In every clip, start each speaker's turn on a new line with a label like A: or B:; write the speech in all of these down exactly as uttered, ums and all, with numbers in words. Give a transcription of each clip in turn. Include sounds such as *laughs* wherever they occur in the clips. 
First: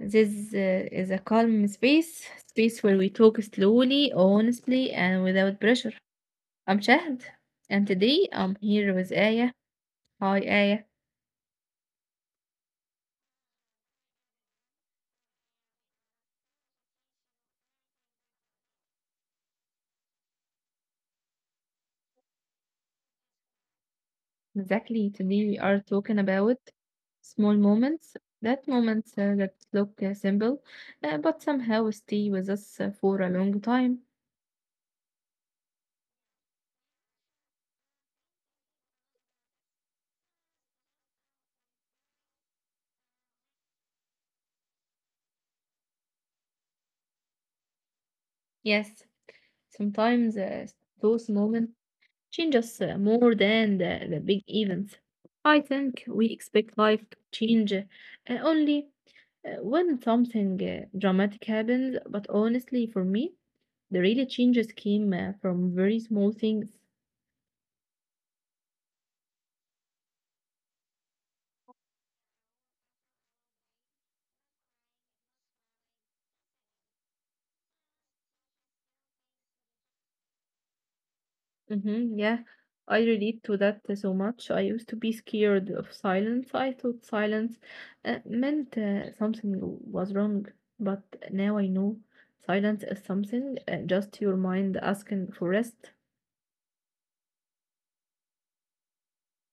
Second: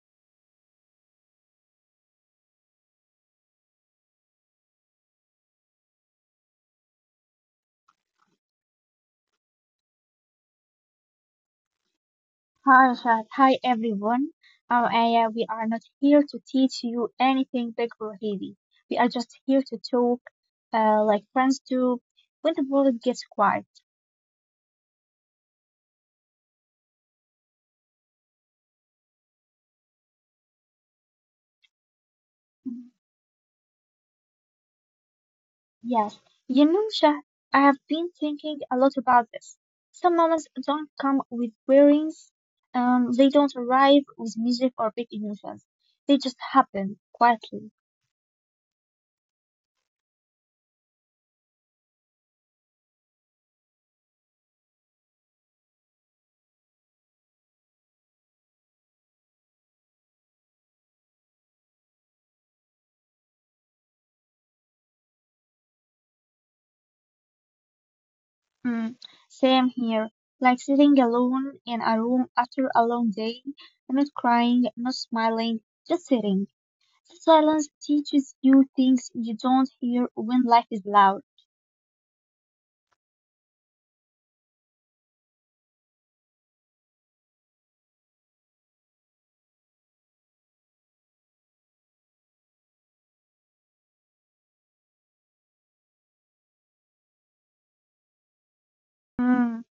A: This uh, is a calm space, space where we talk slowly, honestly, and without pressure. I'm Shahd, and today I'm here with Aya. Hi, Aya.
B: Hi, Shad. Hi, everyone. Uh, Aya, we are not here to teach you anything big or heavy. We are just here to talk, uh, like friends do, when the world gets quiet.
A: Exactly. Today we are talking about small moments, that moments uh, that look uh, simple, uh, but somehow stay with us
B: Mm,
A: uh, for a long time.
B: yes, you know, Shah, I have been thinking a lot about this. Some moments don't come with bearings, um, they don't arrive with music or big emotions. They just happen quietly.
A: Yes, sometimes uh, those moments. Changes uh, more than the, the big events. I think we expect life to change uh, only uh, when something uh, dramatic happens, but honestly, for me, the really changes came uh, from very small things.
B: Mm, same here. Like sitting alone in a room after a long day, not crying, not smiling, just sitting. Silence teaches you things you don't hear when life is loud.
A: hmm yeah, I relate to that uh, so much. I used to be scared of silence. I thought silence uh, meant uh, something was wrong, but now I know silence is something uh, just your mind asking for rest.
B: Mm,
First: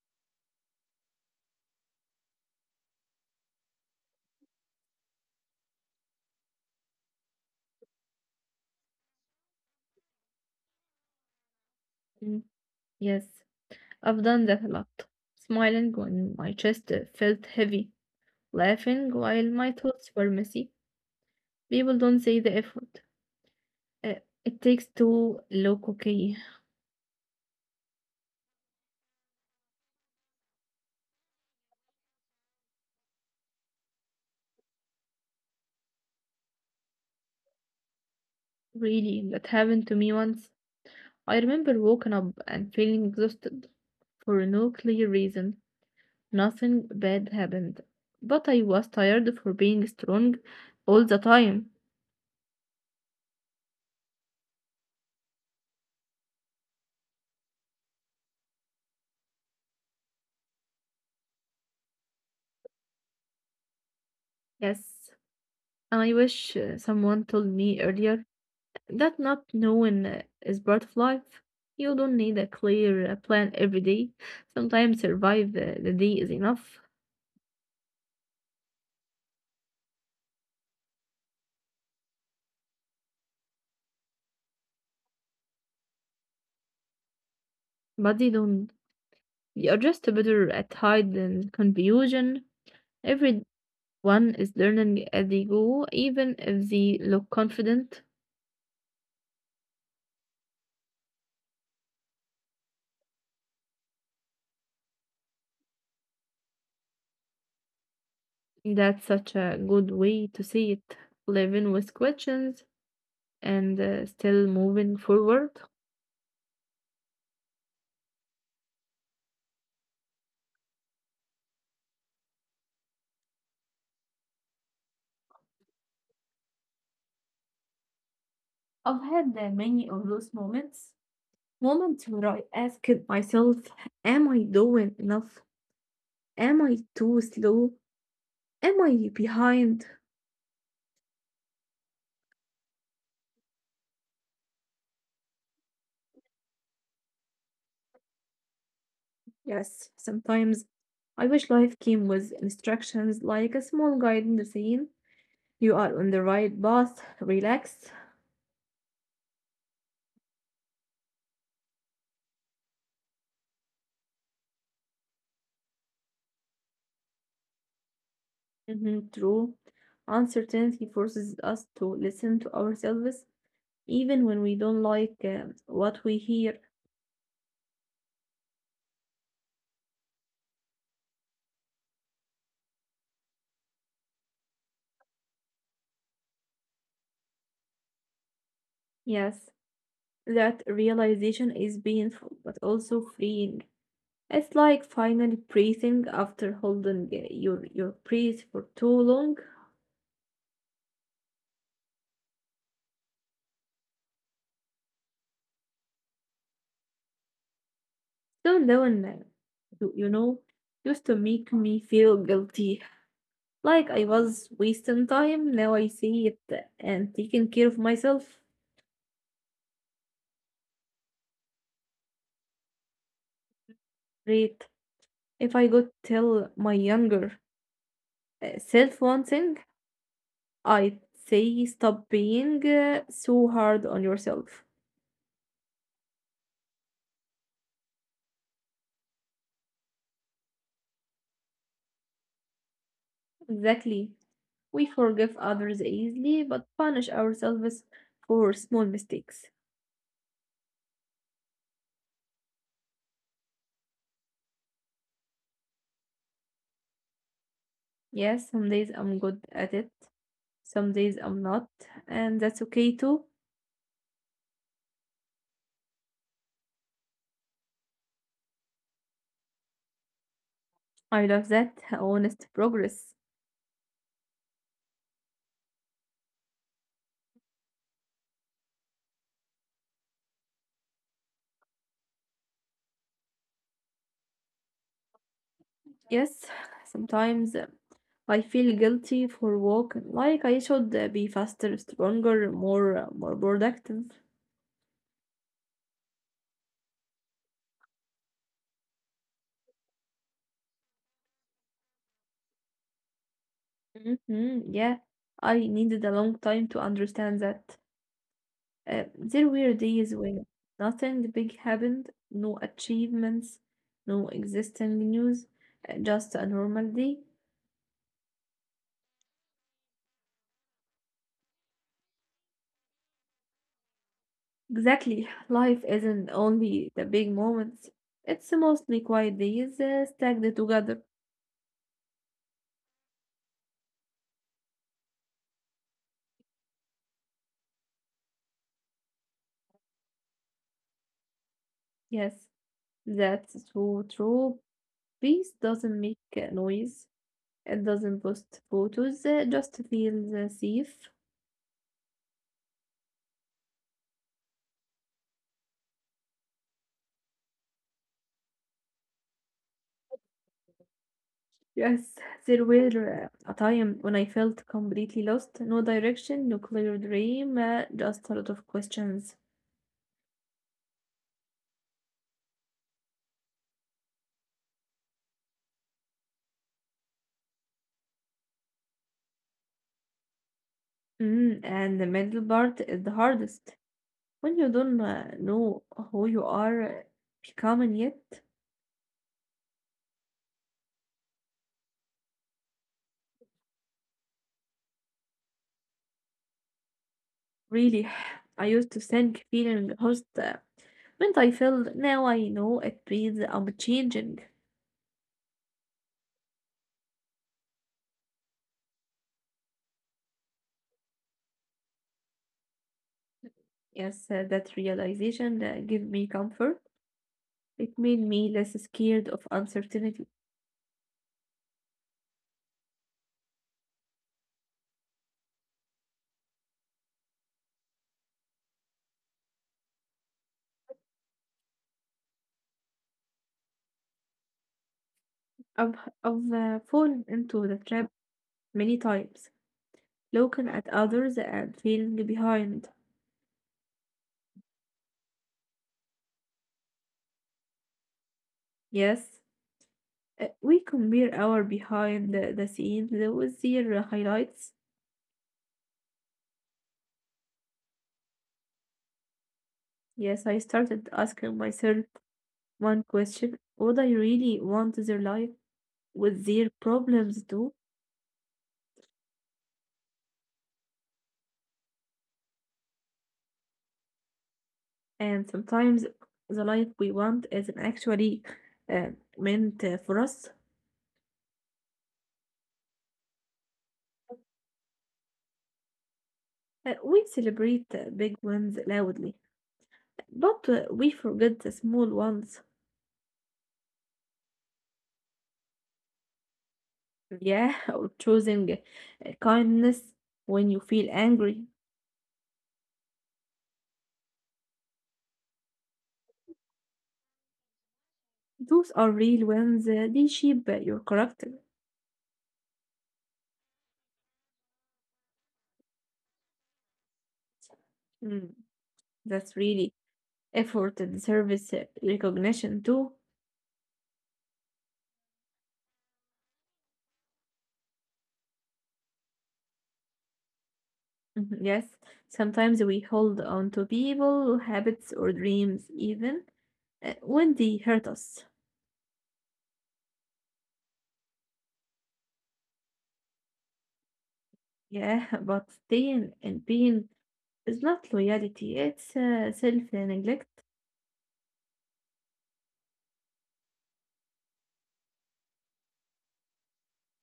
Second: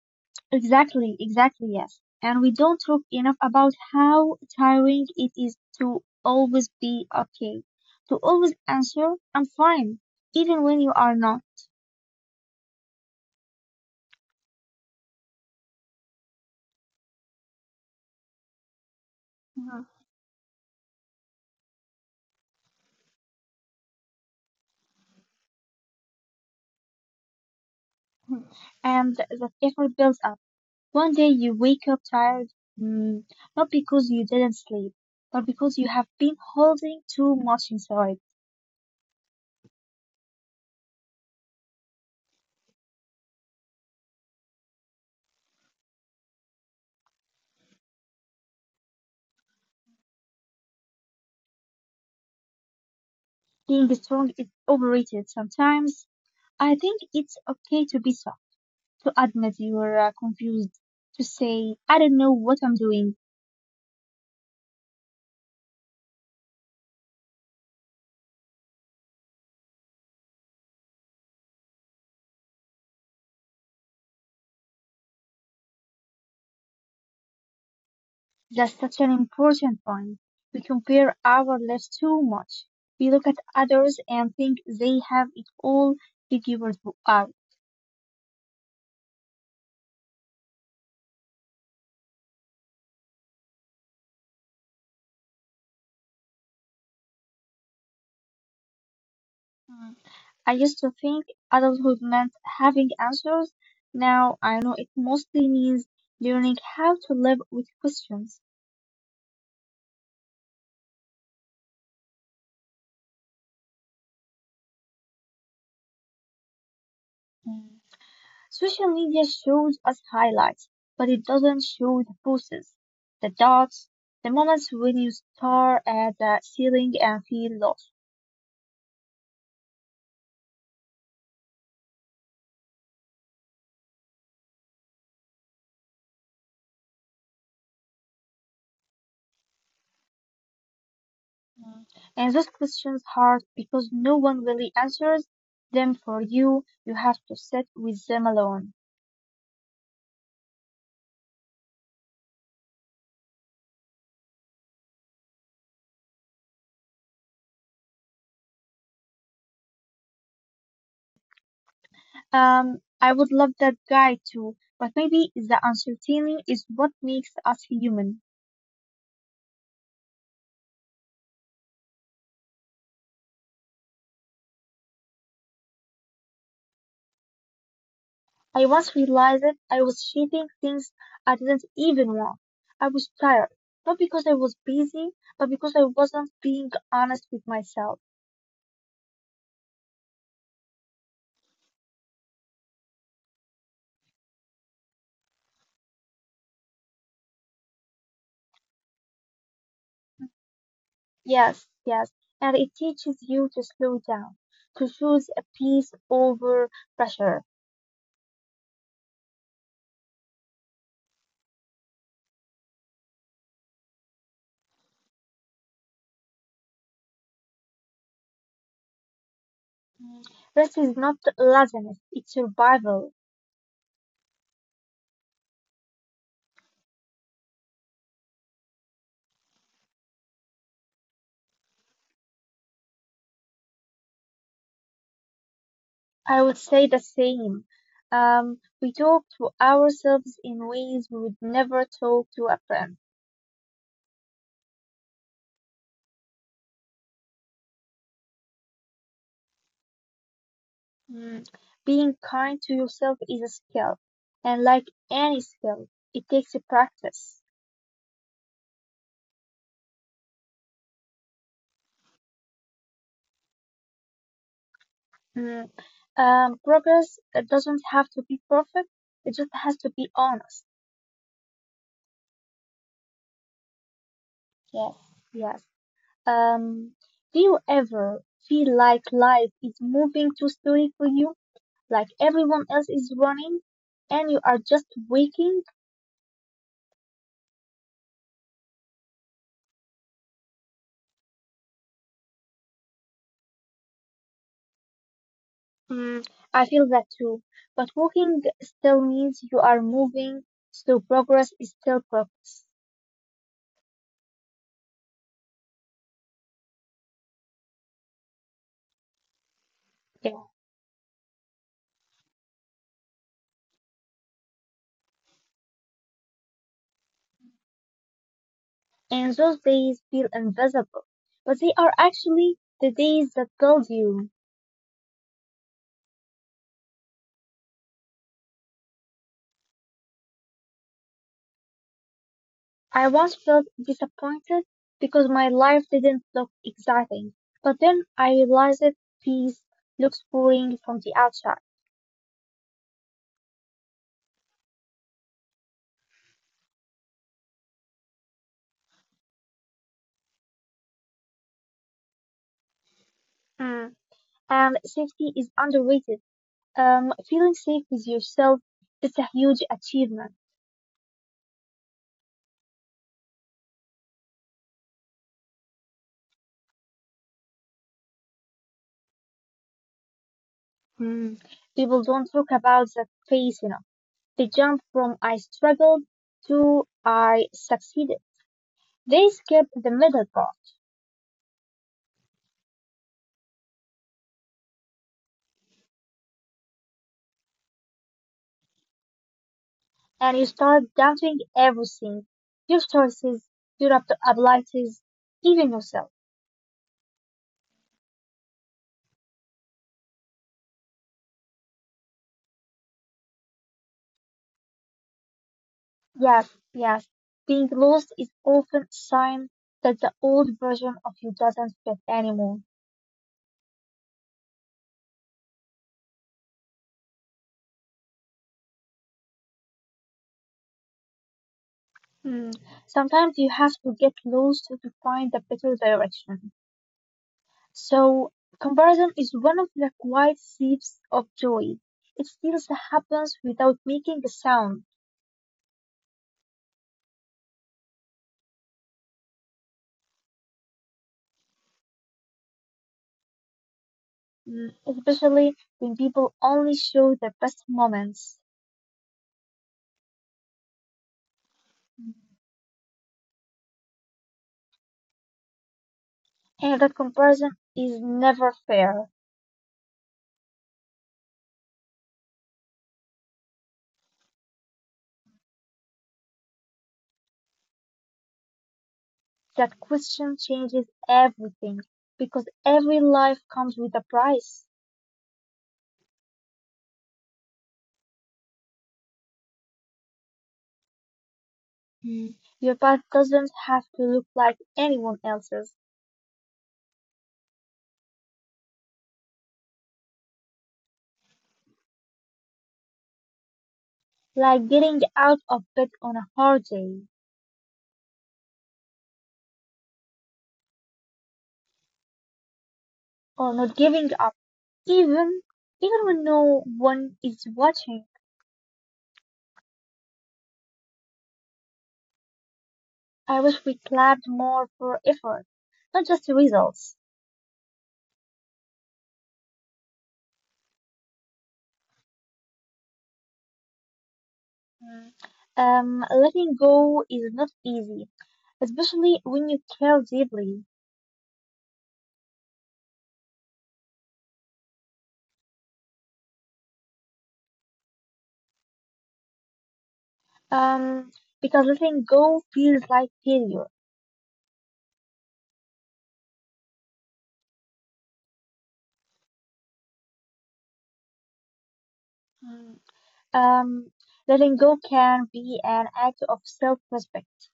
B: exactly, exactly, yes. And we don't talk enough about how tiring it is to always be okay, to always answer, I'm fine, even when you are not.
A: Yes, I've done that a lot. Smiling when my chest uh, felt heavy, laughing while my
B: Mhm.
A: thoughts were messy. People don't see the effort. Uh, it takes to look okay.
B: And that effort builds up. One day you wake up tired, mm, not because you didn't sleep, but because you have been holding too much inside.
A: Really, that happened to me once. I remember waking up and feeling exhausted for no clear reason. Nothing bad happened, but I was tired for being strong all the time.
B: Being strong is overrated sometimes. I think it's okay to be soft, to admit you're uh, confused, to say, I don't know what I'm doing.
A: Yes, and I wish uh, someone told me earlier that not knowing uh, is part of life. You don't need a clear uh, plan every day. Sometimes survive uh, the day is enough,
B: That's such an important point. We compare our lives too much. We look at others and think they have it all figured out.
A: but they don't. You are just better at hiding confusion. Everyone is learning as they go, even if they look confident.
B: Hmm. I used to think adulthood meant having answers. Now I know it mostly means learning how to live with questions.
A: That's such a good way to see it. Living with questions and uh, still moving forward.
B: Mm. Social media shows us highlights, but it doesn't show the pauses, the dots, the moments when you stare at the ceiling and feel lost.
A: I've had uh, many of those moments Moment where I asked myself, am I doing enough? Am I too slow? Am I behind?
B: Mm. And those questions hurt because no one really answers them for you. You have to sit with them alone.
A: Yes, sometimes I wish life came with instructions like a small guide saying, you are on the right path, relax.
B: Um, I would love that guy too, but maybe the uncertainty is what makes us human.
A: Mhm, true. Uncertainty forces us to listen to ourselves even when we don't like um, what we hear.
B: I once realized that I was chasing things I didn't even want. I was tired, not because I was busy, but because I wasn't being honest with myself.
A: Yes, that realization is painful but also freeing. It's like finally breathing after holding uh, your your breath for too long.
B: Yes, yes, and it teaches you to slow down, to choose a peace over pressure.
A: Slow down now. You, you know, used to make me feel guilty, like I was wasting time. Now I see it uh, and taking care of myself.
B: Rest is not laziness, it's survival.
A: Great. If I could tell my younger uh, self one thing, I'd say stop being uh, so hard on yourself.
B: I would say the same. Um, we talk to ourselves in ways we would never talk to a friend.
A: Exactly. We forgive others easily, but punish ourselves for small mistakes.
B: Mm. Being kind to yourself is a skill, and like any skill, it takes a practice.
A: Yes, some days I'm good at it, some days I'm not, and that's okay too.
B: Mm. Um, progress uh, doesn't have to be perfect; it just has to be honest.
A: I love that honest progress.
B: Yes, yes. Um, do you ever feel like life is moving too slowly for you, like everyone else is running, and you are just waking?
A: Yes, *sighs* sometimes uh, I feel guilty for walking, like I should uh, be faster, stronger, more uh, more productive.
B: Mm, I feel that too. But walking still means you are moving, so progress is still progress.
A: hmm yeah, I needed a long time to understand that. Uh, there were
B: Yeah.
A: days when nothing big happened, no achievements, no existing news, uh, just a normal day.
B: And those days feel invisible, but they are actually the days that build you.
A: Exactly. Life isn't only the big moments. It's mostly quiet days uh, stacked together.
B: I once felt disappointed because my life didn't look exciting, but then I realized that peace looks boring from the outside.
A: Yes, that's so true. Peace doesn't make uh, noise. It doesn't post photos. uh, just feels uh, safe.
B: Mm. And safety is underrated. Um, feeling safe with yourself is a huge achievement.
A: Yes, there were uh, a time when I felt completely lost. No direction, no clear dream, uh, just a lot of questions.
B: Mm. People don't talk about that phase enough. They jump from I struggled to I succeeded. They skip the middle part,
A: Mm, and the middle part is the hardest. When you don't uh, know who you are uh, becoming yet.
B: and you start doubting everything. Your choices, your ap- abilities, even yourself.
A: Really, *sighs* I used to think feeling host uh, meant I failed. Now I know it means I'm changing.
B: Yes, yes. Being lost is often a sign that the old version of you doesn't fit anymore.
A: Yes, uh, that realization uh, gave me comfort. It made me less scared of uncertainty.
B: Mm. Sometimes you have to get lost to find the better direction. So, comparison is one of the quiet thieves of joy. It steals the happiness without making a sound,
A: I've, I've uh, fallen into the trap many times, looking at others and feeling behind.
B: mm, especially when people only show their best moments.
A: Yes, uh, we compare our behind the, the scenes with their highlights.
B: And that comparison is never fair.
A: Yes, I started asking myself one question. Would I really want their life, with their problems too?
B: That question changes everything because every life comes with a price.
A: And sometimes the life we want isn't actually uh, meant uh, for us.
B: Mm. Your path doesn't have to look like anyone else's,
A: Uh, we celebrate uh, big wins loudly, but uh, we forget the small ones.
B: like getting out of bed on a hard day,
A: Yeah, *laughs* or choosing uh, kindness when you feel angry.
B: or not giving up. Even even when no one is watching,
A: Those are real wins. uh, They shape uh, your character.
B: I wish we clapped more for effort, not just the results.
A: Mm, that's really effort and service uh, recognition too.
B: Mm. Um, letting go is not easy, especially when you care deeply.
A: Mhm, yes, sometimes we hold on to people, habits, or dreams even uh, when they hurt us.
B: Um, because letting go feels like failure.
A: Yeah, *laughs* but staying in pain is not loyalty, it's uh, self-neglect.
B: Mm. Um, letting go can be an act of self-respect.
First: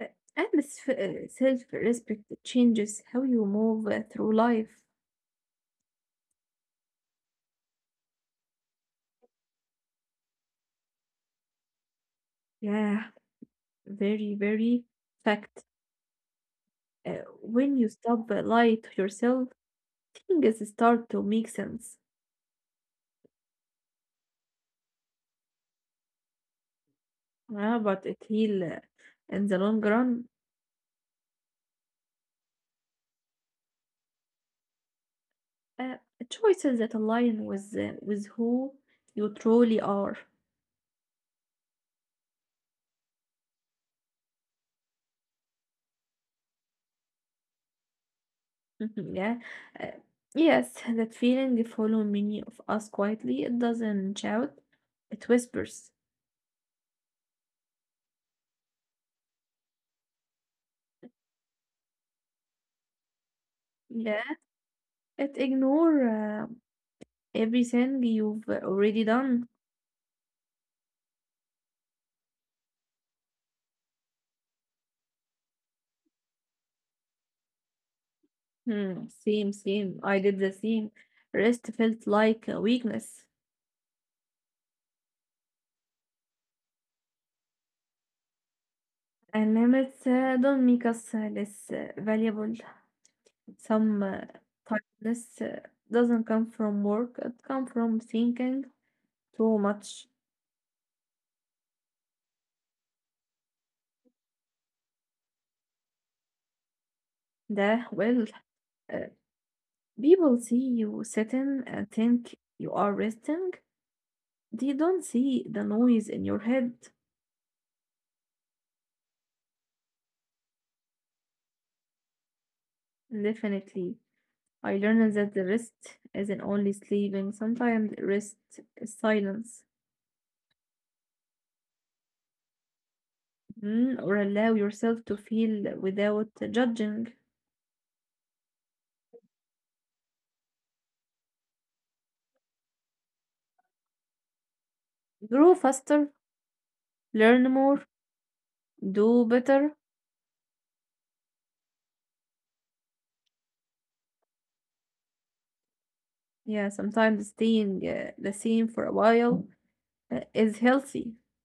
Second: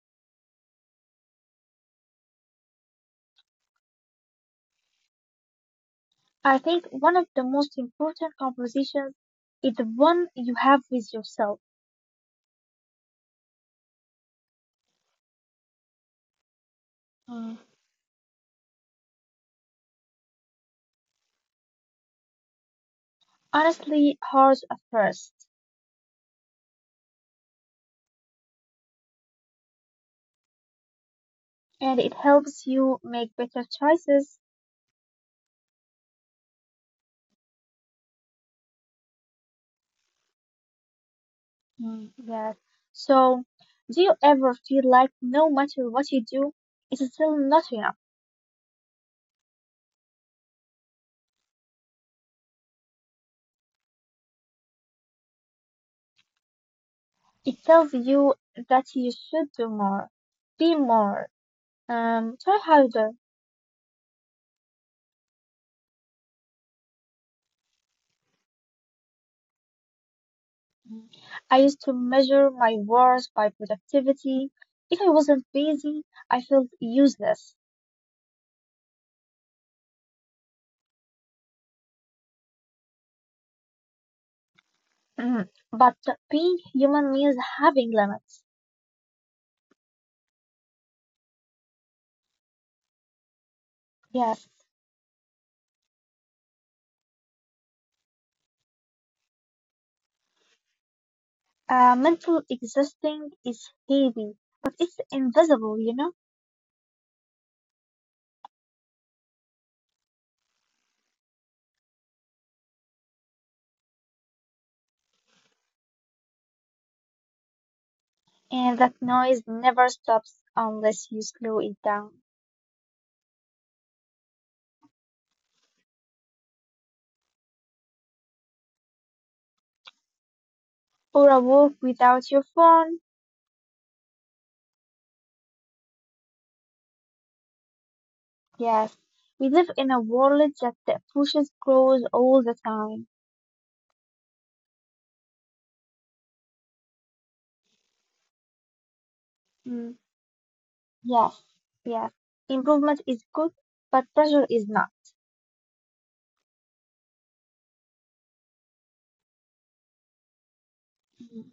A: Uh, And s- uh, self-respect changes how you move uh, through life.
B: I think one of the most important conversations is the one you have with yourself.
A: Yeah, very, very fact. Uh,
B: Mm.
A: when you stop uh, lying to yourself, things start to make sense.
B: Honestly, hard at first,
A: Yeah, but it heal uh, in the long run.
B: and it helps you make better choices.
A: Uh, Choices that align with uh, with who you truly are. *laughs*
B: Mm, yes. So, do you ever feel like no matter what you do, it's still not enough?
A: Mhm, yeah. Uh, yes, that feeling following many of us quietly. It doesn't shout. It whispers.
B: It tells you that you should do more, be more, um, try harder.
A: Yeah. It ignore uh, everything you've already done.
B: Mm. I used to measure my worth by productivity. If I wasn't busy, I felt useless.
A: Hmm, same, same. I did the same. Rest felt like a weakness.
B: Mm. But being human means having limits.
A: And limits uh, don't make us uh, less uh, valuable. Some uh,
B: Yes.
A: kindness uh, doesn't come from work, it comes from thinking too much.
B: Uh, mental exhausting is heavy, but it's invisible, you know?
A: That, well, uh, people see you sitting and think you are resting. They don't see the noise in your head.
B: And that noise never stops unless you slow it down.
A: Definitely. I learned that the rest isn't only sleeping, sometimes rest is silence.
B: Or a walk without your phone.
A: Mm, or allow yourself to feel without judging.
B: Yes, we live in a world that that pushes goals all the time.
A: Grow faster, learn more, do better.
B: Mm, yes, yes. Improvement is good, but pressure is not.
A: Yeah, sometimes staying uh, the same for a while uh, is healthy.
B: Mm,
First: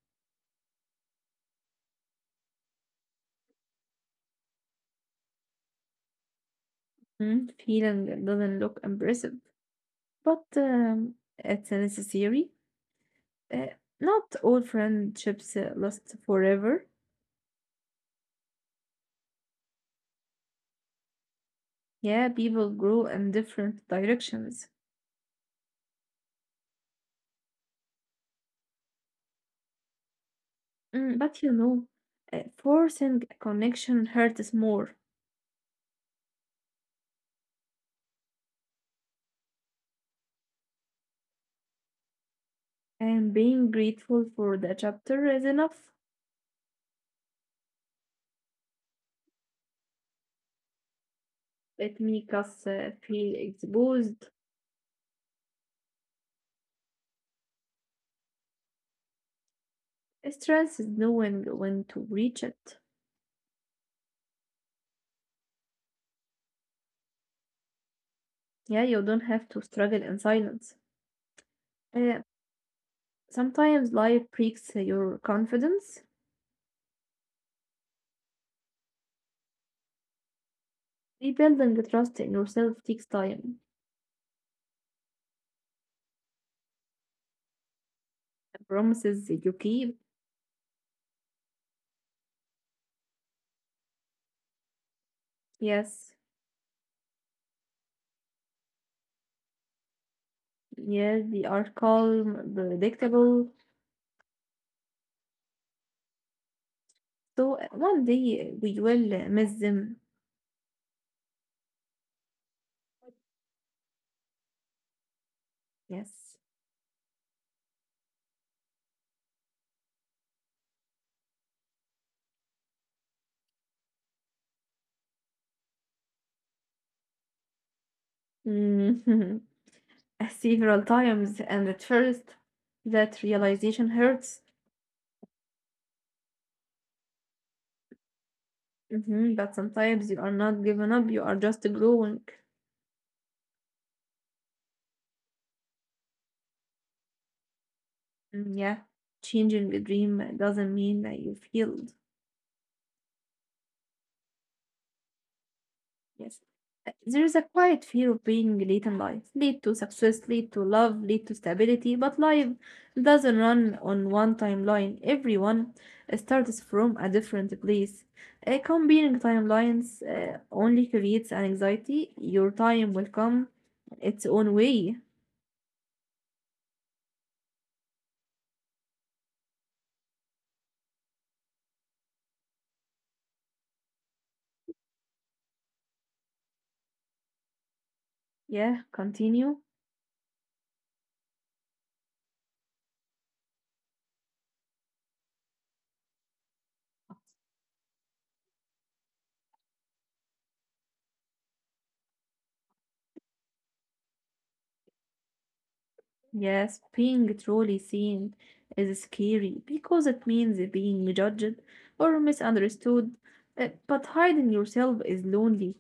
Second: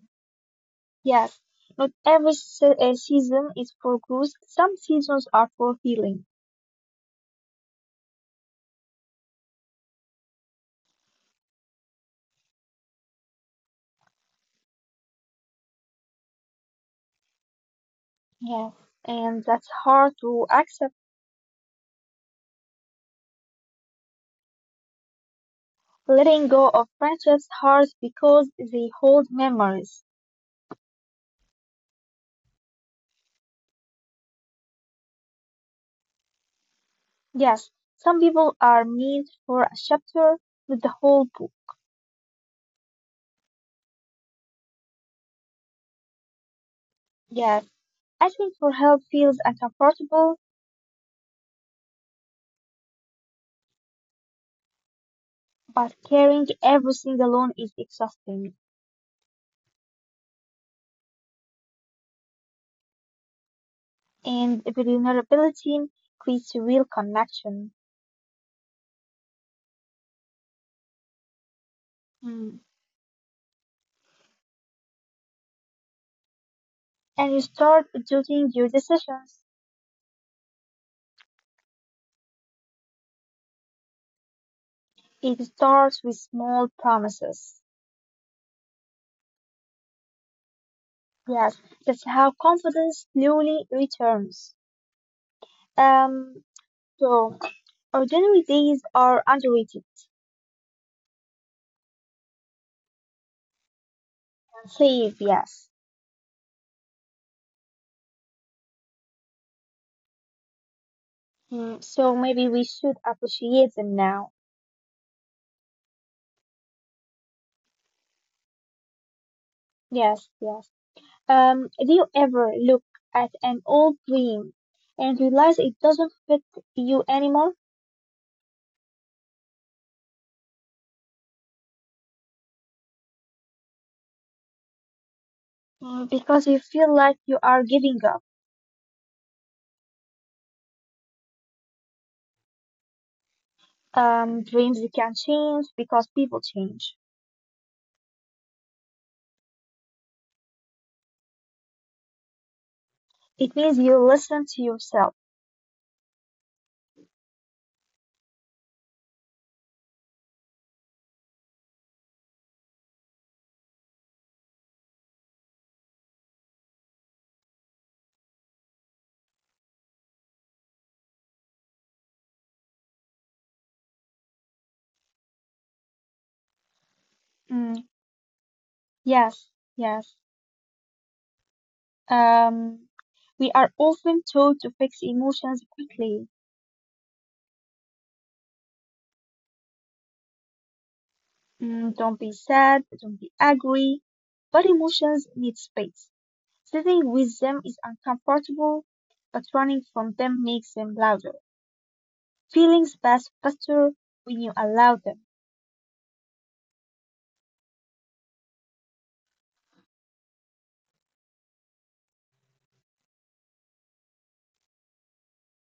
B: yes, not every se- uh, season is for growth. Some seasons are for healing.
A: Mm, feeling doesn't look impressive, but um, it's necessary. Uh, Not all friendships uh, last forever.
B: Yes, and that's hard to accept.
A: Yeah, people grow in different directions.
B: Letting go of friendships hurts because they hold memories.
A: Mm, but you know, uh, forcing a connection hurts more,
B: Yes, some people are meant for a chapter, not the whole book.
A: and being grateful for the chapter is enough.
B: Yes, asking for help feels uncomfortable,
A: It makes us uh, feel exposed.
B: but carrying everything alone is exhausting.
A: Stress is knowing when to reach it.
B: And vulnerability creates real connection.
A: Yeah, you don't have to struggle in silence. Uh,
B: Mm.
A: Sometimes life breaks your confidence.
B: And you start doubting your decisions.
A: Rebuilding the trust in yourself takes time.
B: It starts with small promises.
A: The promises that you keep,
B: Yes, that's how confidence slowly returns.
A: yes,
B: Um, so, ordinary days are underrated
A: yes, they are calm, predictable.
B: and safe, yes.
A: So uh, one day we will uh, miss them.
B: Mm, so maybe we should appreciate them now.
A: Yes.
B: Yes, yes. Um, do you ever look at an old dream and realize it doesn't fit you anymore?
A: Mhm. *laughs* Several times, and at first that realization hurts.
B: Mm, because you feel like you are giving up.
A: Mhm, but sometimes you are not giving up; you are just growing.
B: Um, dreams can change because people change.
A: Mm, yeah, changing a dream doesn't mean that you failed.
B: It means you listen to yourself.
A: Yes. Uh, There is a quiet fear of being late in life. Lead to success, lead to love, lead to stability, but life doesn't run on one timeline. Everyone uh, starts from a different place. Uh, Comparing timelines uh, only creates an anxiety. Your time will come its own way.
B: Mm, yes, yes. Um, we are often told to fix emotions quickly.
A: Yeah, continue.
B: Mm, don't be sad, don't be angry, but emotions need space. Sitting with them is uncomfortable, but running from them makes them louder. Feelings pass faster when you allow them.
A: Yes, being truly seen is scary because it means being judged or misunderstood, uh, but hiding yourself is lonely.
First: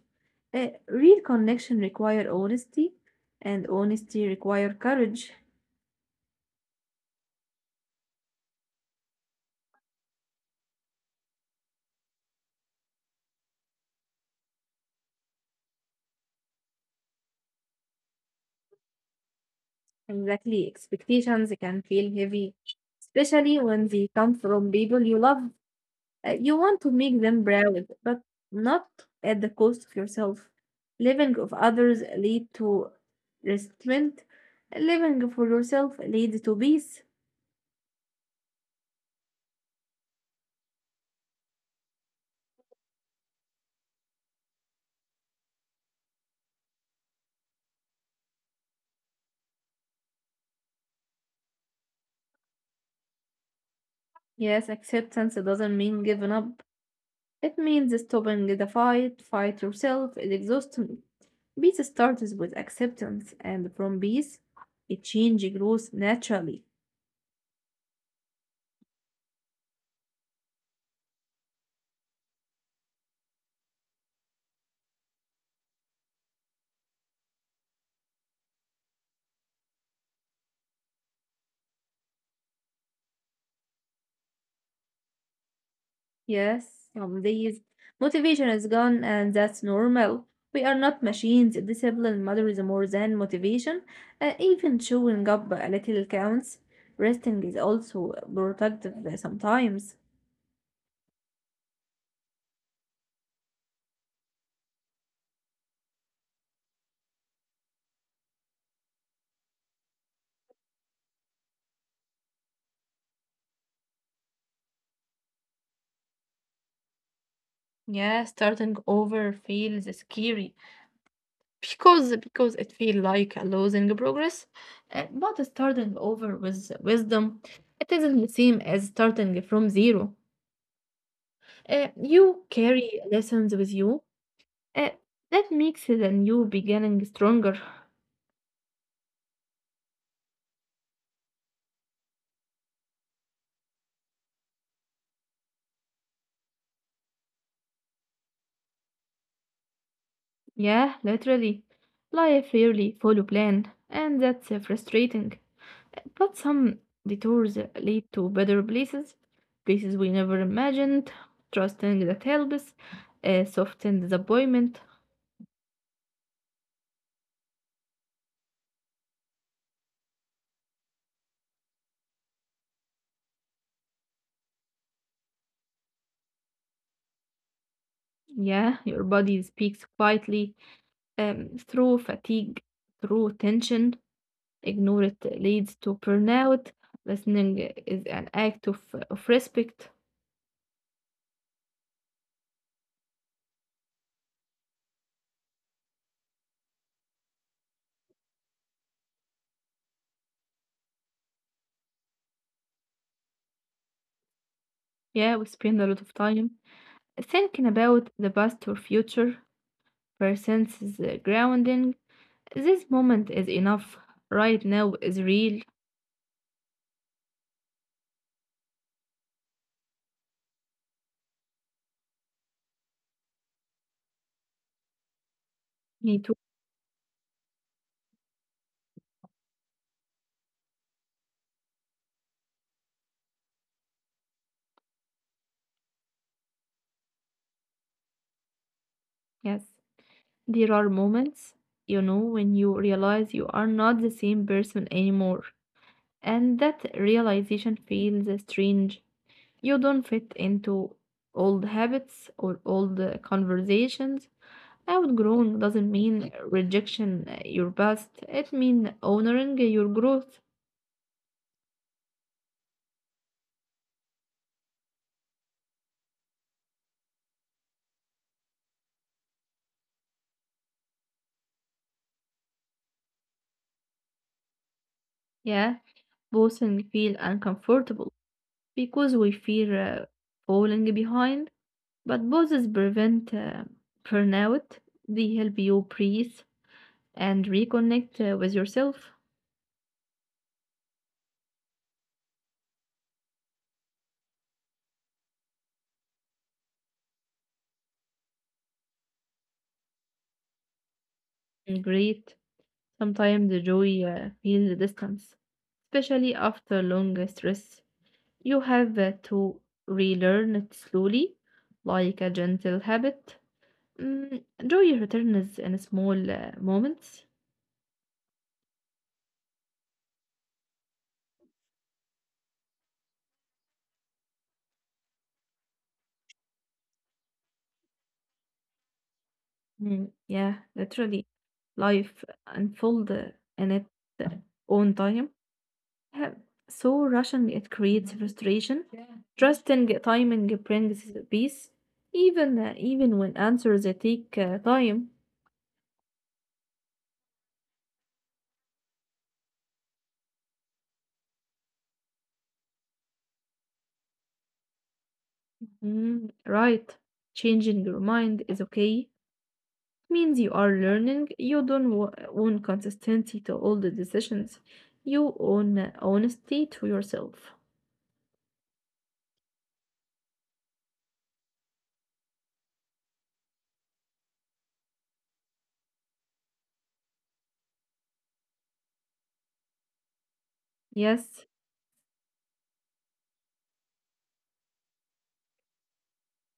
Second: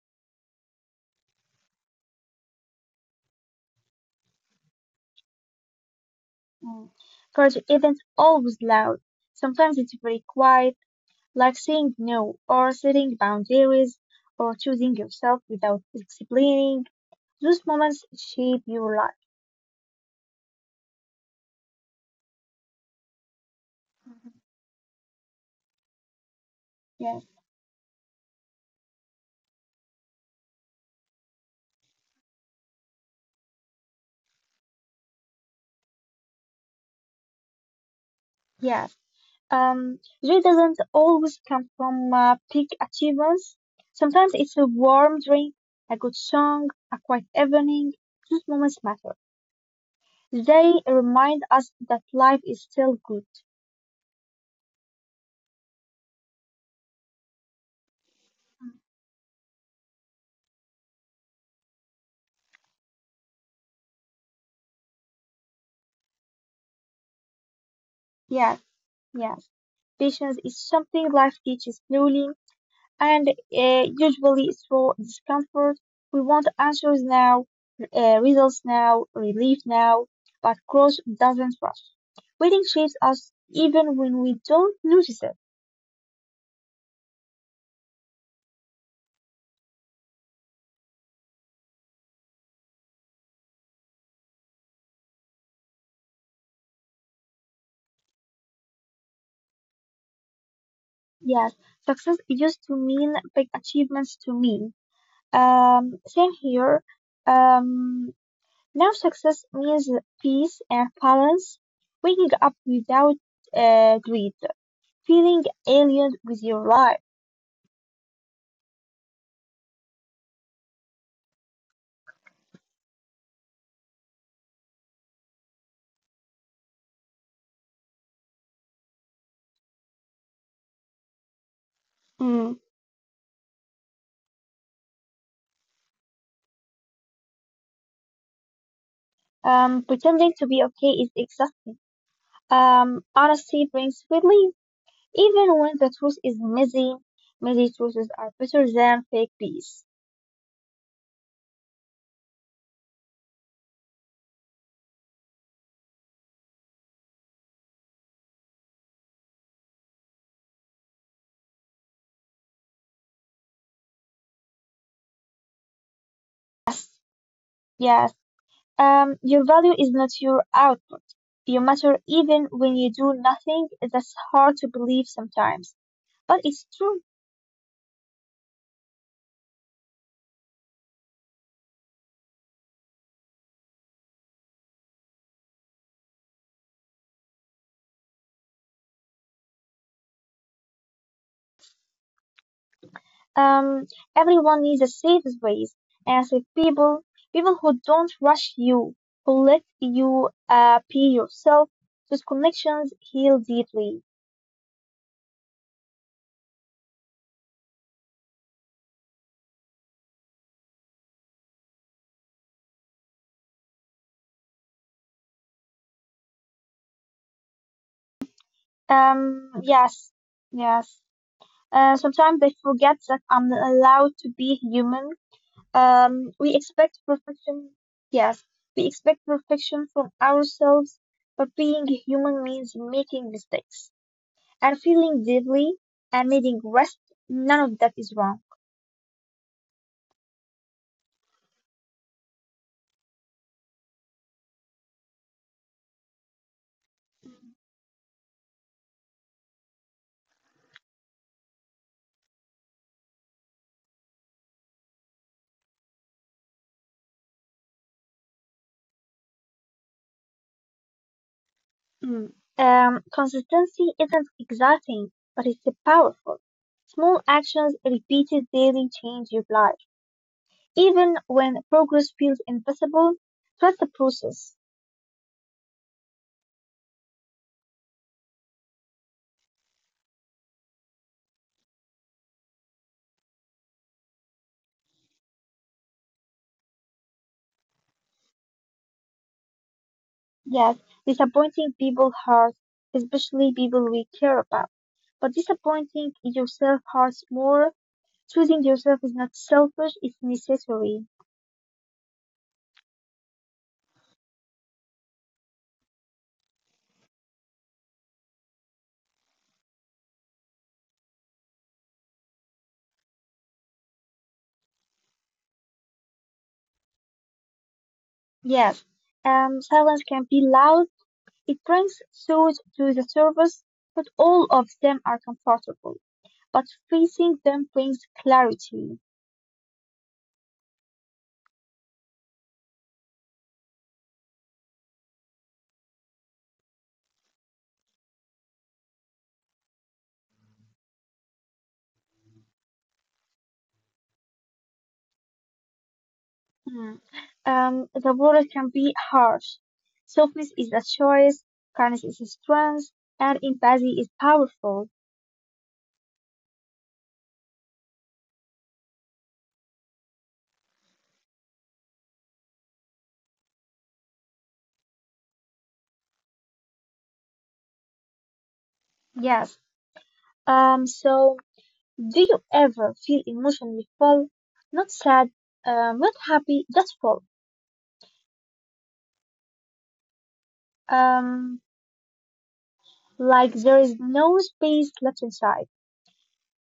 A: Uh, real connection require honesty, and honesty require courage.
B: Mm. Courage isn't always loud. Sometimes it's very quiet, like saying no, or setting boundaries, or choosing yourself without explaining. Those moments shape your life.
A: Exactly, expectations can feel heavy, especially when they come from people you love. Uh, you want to make
B: Yeah.
A: them proud, but not at the cost of yourself. Living of others lead to restraint. Living for yourself leads to peace.
B: Yeah. Um, joy doesn't always come from uh, big achievements. Sometimes it's a warm drink, a good song, a quiet evening. Those moments matter. They remind us that life is still good.
A: Yes, acceptance doesn't mean giving up. It means stopping the fight, fight yourself, it exhausts me. Peace starts with acceptance, and from peace, a change grows naturally.
B: Yes, yes. Patience is something life teaches slowly and uh, usually through discomfort. We want answers now, uh, results now, relief now, but growth doesn't rush. Waiting shapes us even when we don't notice it.
A: Yes, some days motivation is gone, and that's normal. We are not machines. Discipline matters more than motivation. Uh, even showing up a little counts. Resting is also productive sometimes.
B: Yes, success used to mean big achievements to me. Um, same here. Um, now success means peace and balance, waking up without uh, greed, feeling alien with your life.
A: Yeah, starting over feels scary because because it feels like losing progress. Uh, But starting over with wisdom, it isn't the same as starting from zero. Uh, you
B: Mm.
A: carry lessons with you. Uh, that makes the new beginning stronger.
B: Um, pretending to be okay is exhausting. Um, honesty brings relief, even when the truth is messy. Messy truths are better than fake peace.
A: Yeah, literally. Life rarely follow plan, and that's uh, frustrating. But some detours uh, lead to better places, places we never imagined. Trusting that helps, uh, soften disappointment.
B: Yes, yes. Um, your value is not your output. You matter even when you do nothing. That's hard to believe sometimes, but it's true.
A: Yeah, your body speaks quietly um, through fatigue, through tension. Ignore it leads to burnout. Listening is an act of, of respect.
B: Um, everyone needs a safe space, and safe people, people who don't rush you, who let you uh, be yourself. Those connections heal deeply.
A: Yeah, we spend a lot of time thinking about the past or future. Presence is uh, grounding. This moment is enough. Right now is real.
B: Um, yes, yes. Uh, sometimes I forget that I'm allowed to be human.
A: Me
B: Um,
A: too.
B: we expect perfection. Yes, we expect perfection from ourselves, but being human means making mistakes and feeling deeply and needing rest. None of that is wrong.
A: Yes. There are moments, you know, when you realize you are not the same person anymore. And that realization feels strange. You don't fit into old habits or old uh, conversations. Outgrowing doesn't mean rejection uh, your past. It means honoring your growth.
B: Mm. Um, consistency isn't exciting, but it's powerful. Small actions repeated daily change your life. Even when progress feels invisible, trust the process.
A: Yeah, boosting feel uncomfortable because we fear uh, falling behind, but pauses prevent uh, burnout. They help you breathe and reconnect uh, with yourself.
B: Yes, disappointing people hurt, especially people we care about. But disappointing yourself hurts more. Choosing yourself is not selfish, it's necessary.
A: And great. Sometimes the joy uh, feels the distance, especially after long uh, stress. You have uh, to relearn it slowly, like a gentle habit. Mm, joy returns in small uh, moments.
B: Yes, um, silence can be loud. It brings thoughts to the surface, but all of them are comfortable. But facing them brings clarity.
A: Mm, yeah, literally, life unfolded in its own time. Yeah, so rushing it creates frustration. Trusting timing brings peace, even uh, even when answers uh, take uh, time.
B: Hmm. Um, the world can be harsh. Softness is a choice, kindness is a strength, and empathy is powerful.
A: Mm, right, changing your mind is okay. Means you are learning. You don't wa- own consistency to all the decisions. You own uh, honesty to yourself.
B: Yes. Um, so, do you ever feel emotionally full? Not sad, uh, not happy, just full.
A: Yes.
B: Um, like there is no space left inside.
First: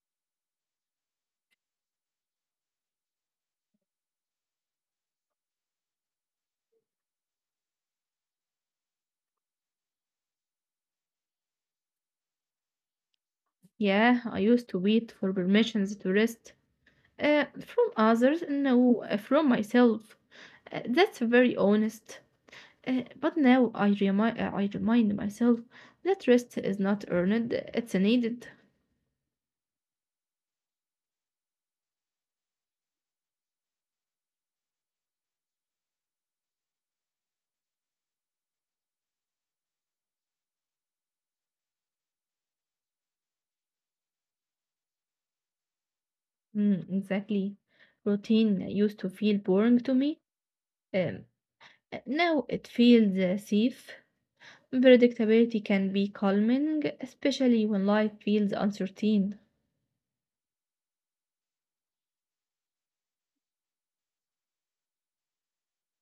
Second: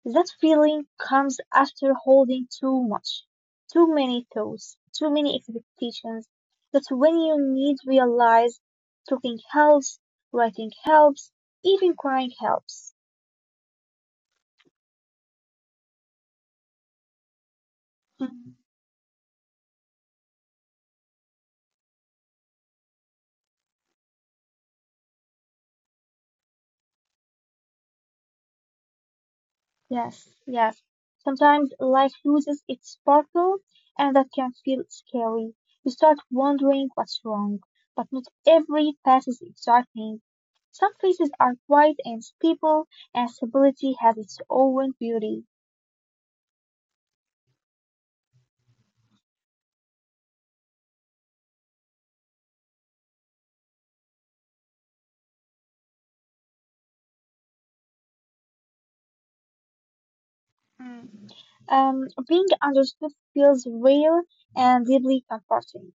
B: That feeling comes after holding too much, too many thoughts, too many expectations. That's when you need to realize talking helps, writing helps, even crying helps.
A: Yeah, I used to wait for permissions to rest uh, from others, no, uh, from myself. Uh, that's very honest. Uh, but now I remind uh, I remind myself that rest is not earned; it's needed.
B: Yes, yes. Sometimes life loses its sparkle, and that can feel scary. You start wondering what's wrong, but not every path is exciting. Some faces are quiet and stable, and stability has its own beauty.
A: Mm, exactly. Routine used to feel boring to me. Um, uh, Now it feels uh, safe. Predictability can be calming, especially when life feels uncertain.
B: Mm. Um, being understood feels real and deeply comforting.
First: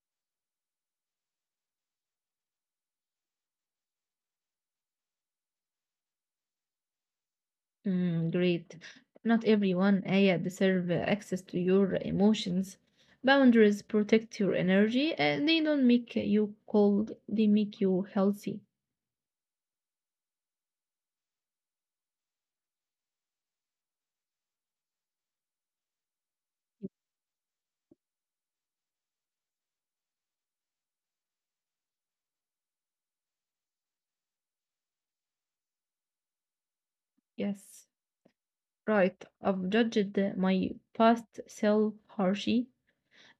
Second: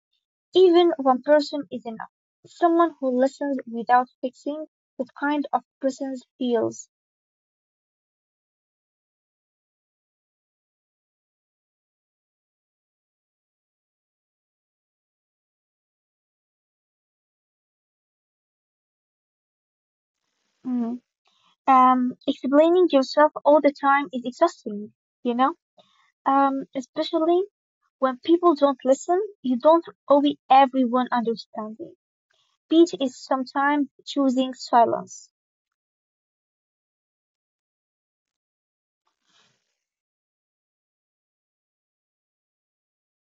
B: Even one person is enough. Someone who listens without fixing, that kind of person feels.
A: Mm, great. Not everyone, Aya, deserve uh, access to your emotions. Boundaries protect your energy. Uh, they don't make you cold, they make you healthy.
B: Um, explaining yourself all the time is exhausting, you know? Um, especially when people don't listen, you don't owe everyone understanding. Peace is sometimes choosing silence.
A: Yes, right. I've judged uh, my past self harshly,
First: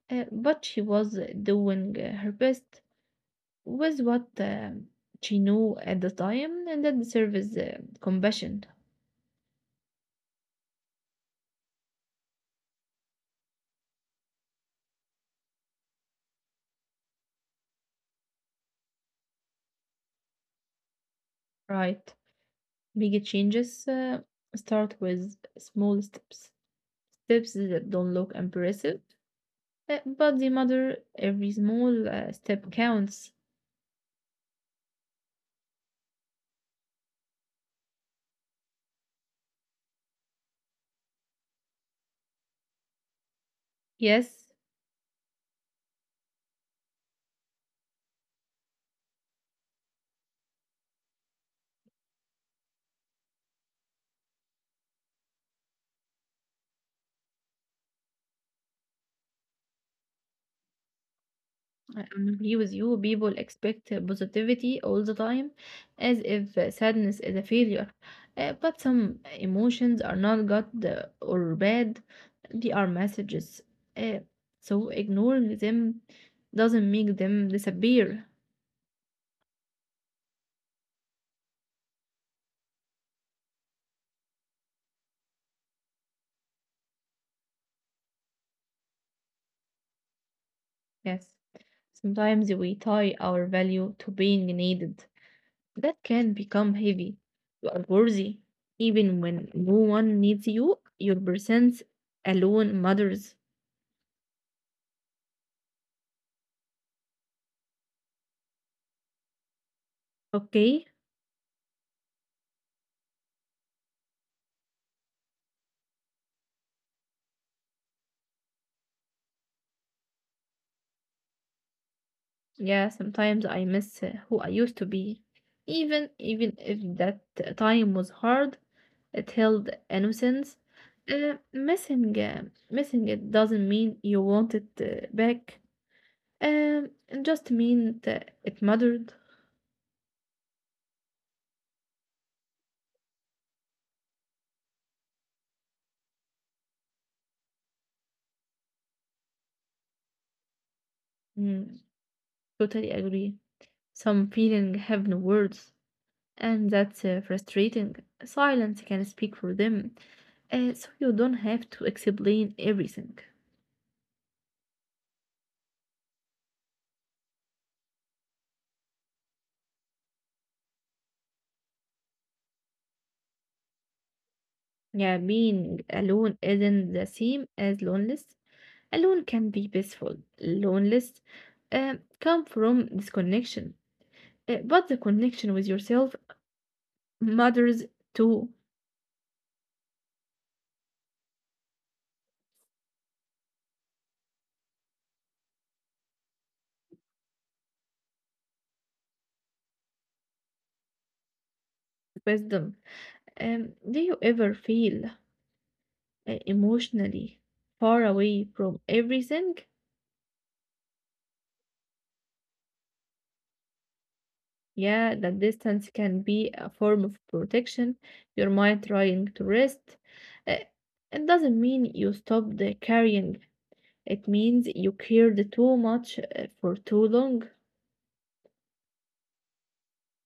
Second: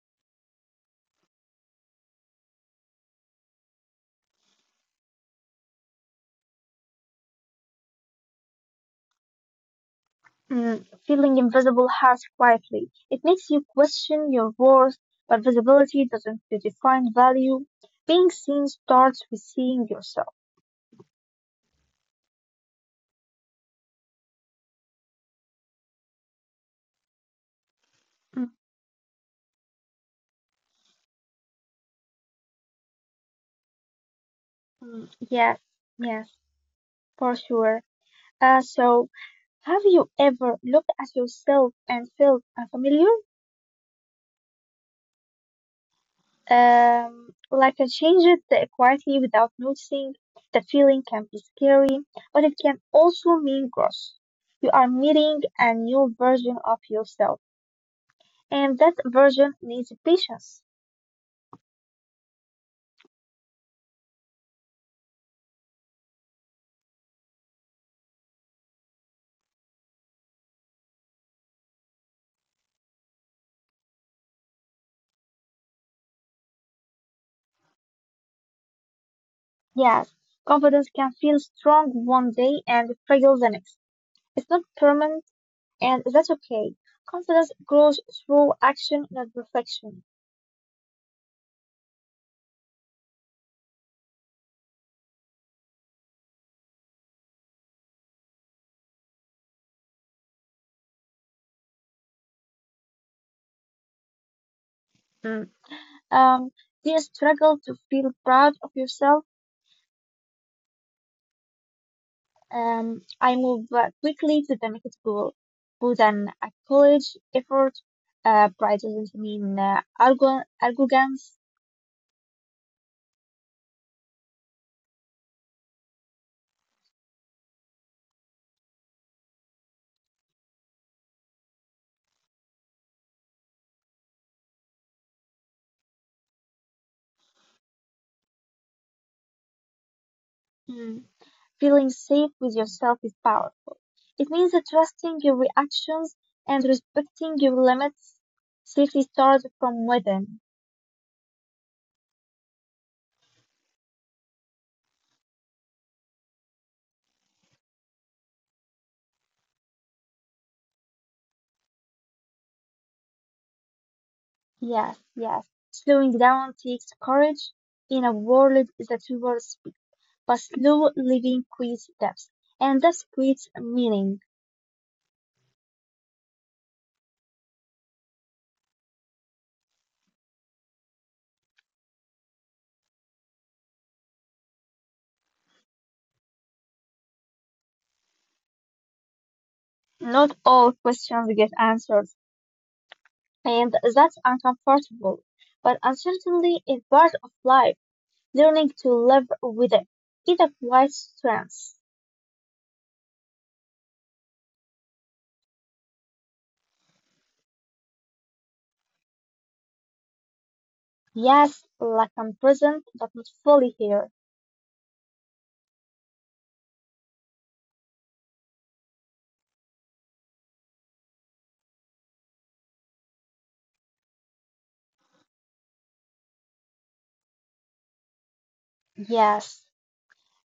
A: uh, but she was uh, doing uh, her best with what um, she knew at the time, and that deserves uh, compassion,
B: mm, Feeling invisible hearts quietly. It makes you question your worth, but visibility doesn't define value. Being seen starts with seeing yourself.
A: right? Big changes uh, start with small steps, steps that don't look
B: Mm,
A: impressive, uh, but they matter. Every small uh, step counts.
B: mm, yes, yes, for sure. Uh, so, have you ever looked at yourself and felt unfamiliar?
A: Yes,
B: Um, like I changed it quietly without noticing. The feeling can be scary, but it can also mean growth. You are meeting a new version of yourself, and that version needs patience.
A: I agree with you. People expect positivity all the time, as if uh, sadness is a failure. Uh, but some emotions are not good uh, or bad, they are messages. Uh, so ignoring them doesn't make them disappear.
B: Yes, confidence can feel strong one day and fragile the next. It's not permanent, and that's okay. Confidence grows through action, not perfection.
A: Yes, sometimes we tie our value to being needed. That can become heavy. You are worthy. Even when no one needs you, your presence alone matters.
B: Um, do you struggle to feel proud of yourself?
A: Okay?
B: Um, I moved uh, quickly to the next school, Put an a college effort. Uh, pride doesn't mean uh, argo- arrogance.
A: Yeah, sometimes I miss uh, who I used to be. Even even if that time was hard, it held innocence. Uh, missing uh, missing it doesn't mean you want it uh, back. Um, it just means that it mattered.
B: Mm. Feeling safe with yourself is powerful. It means that trusting your reactions and respecting your limits. Safety starts from within.
A: Mm, totally agree. Some feeling have no words, and that's uh, frustrating. Silence can speak for them, uh, so you don't have to explain everything.
B: Yes, yes. Slowing down takes courage in a world that rewards but slow living quiz depth, and that's quiz meaning.
A: Yeah, being alone isn't the same as loneliness. Alone can be peaceful. Loneliness uh, come from disconnection. Uh, but the connection with yourself matters to
B: Not all questions get answers, and that's uncomfortable. But uncertainty is part of life. Learning to live with it is a quiet strength.
A: wisdom. Um, do you ever feel uh, emotionally far away from everything?
B: Yes, like I'm present, but not fully here.
A: Yeah, that distance can be a form of protection. Your mind trying to rest. Uh, it doesn't mean you stop the carrying. It means you cared too much uh, for too long.
B: Yes,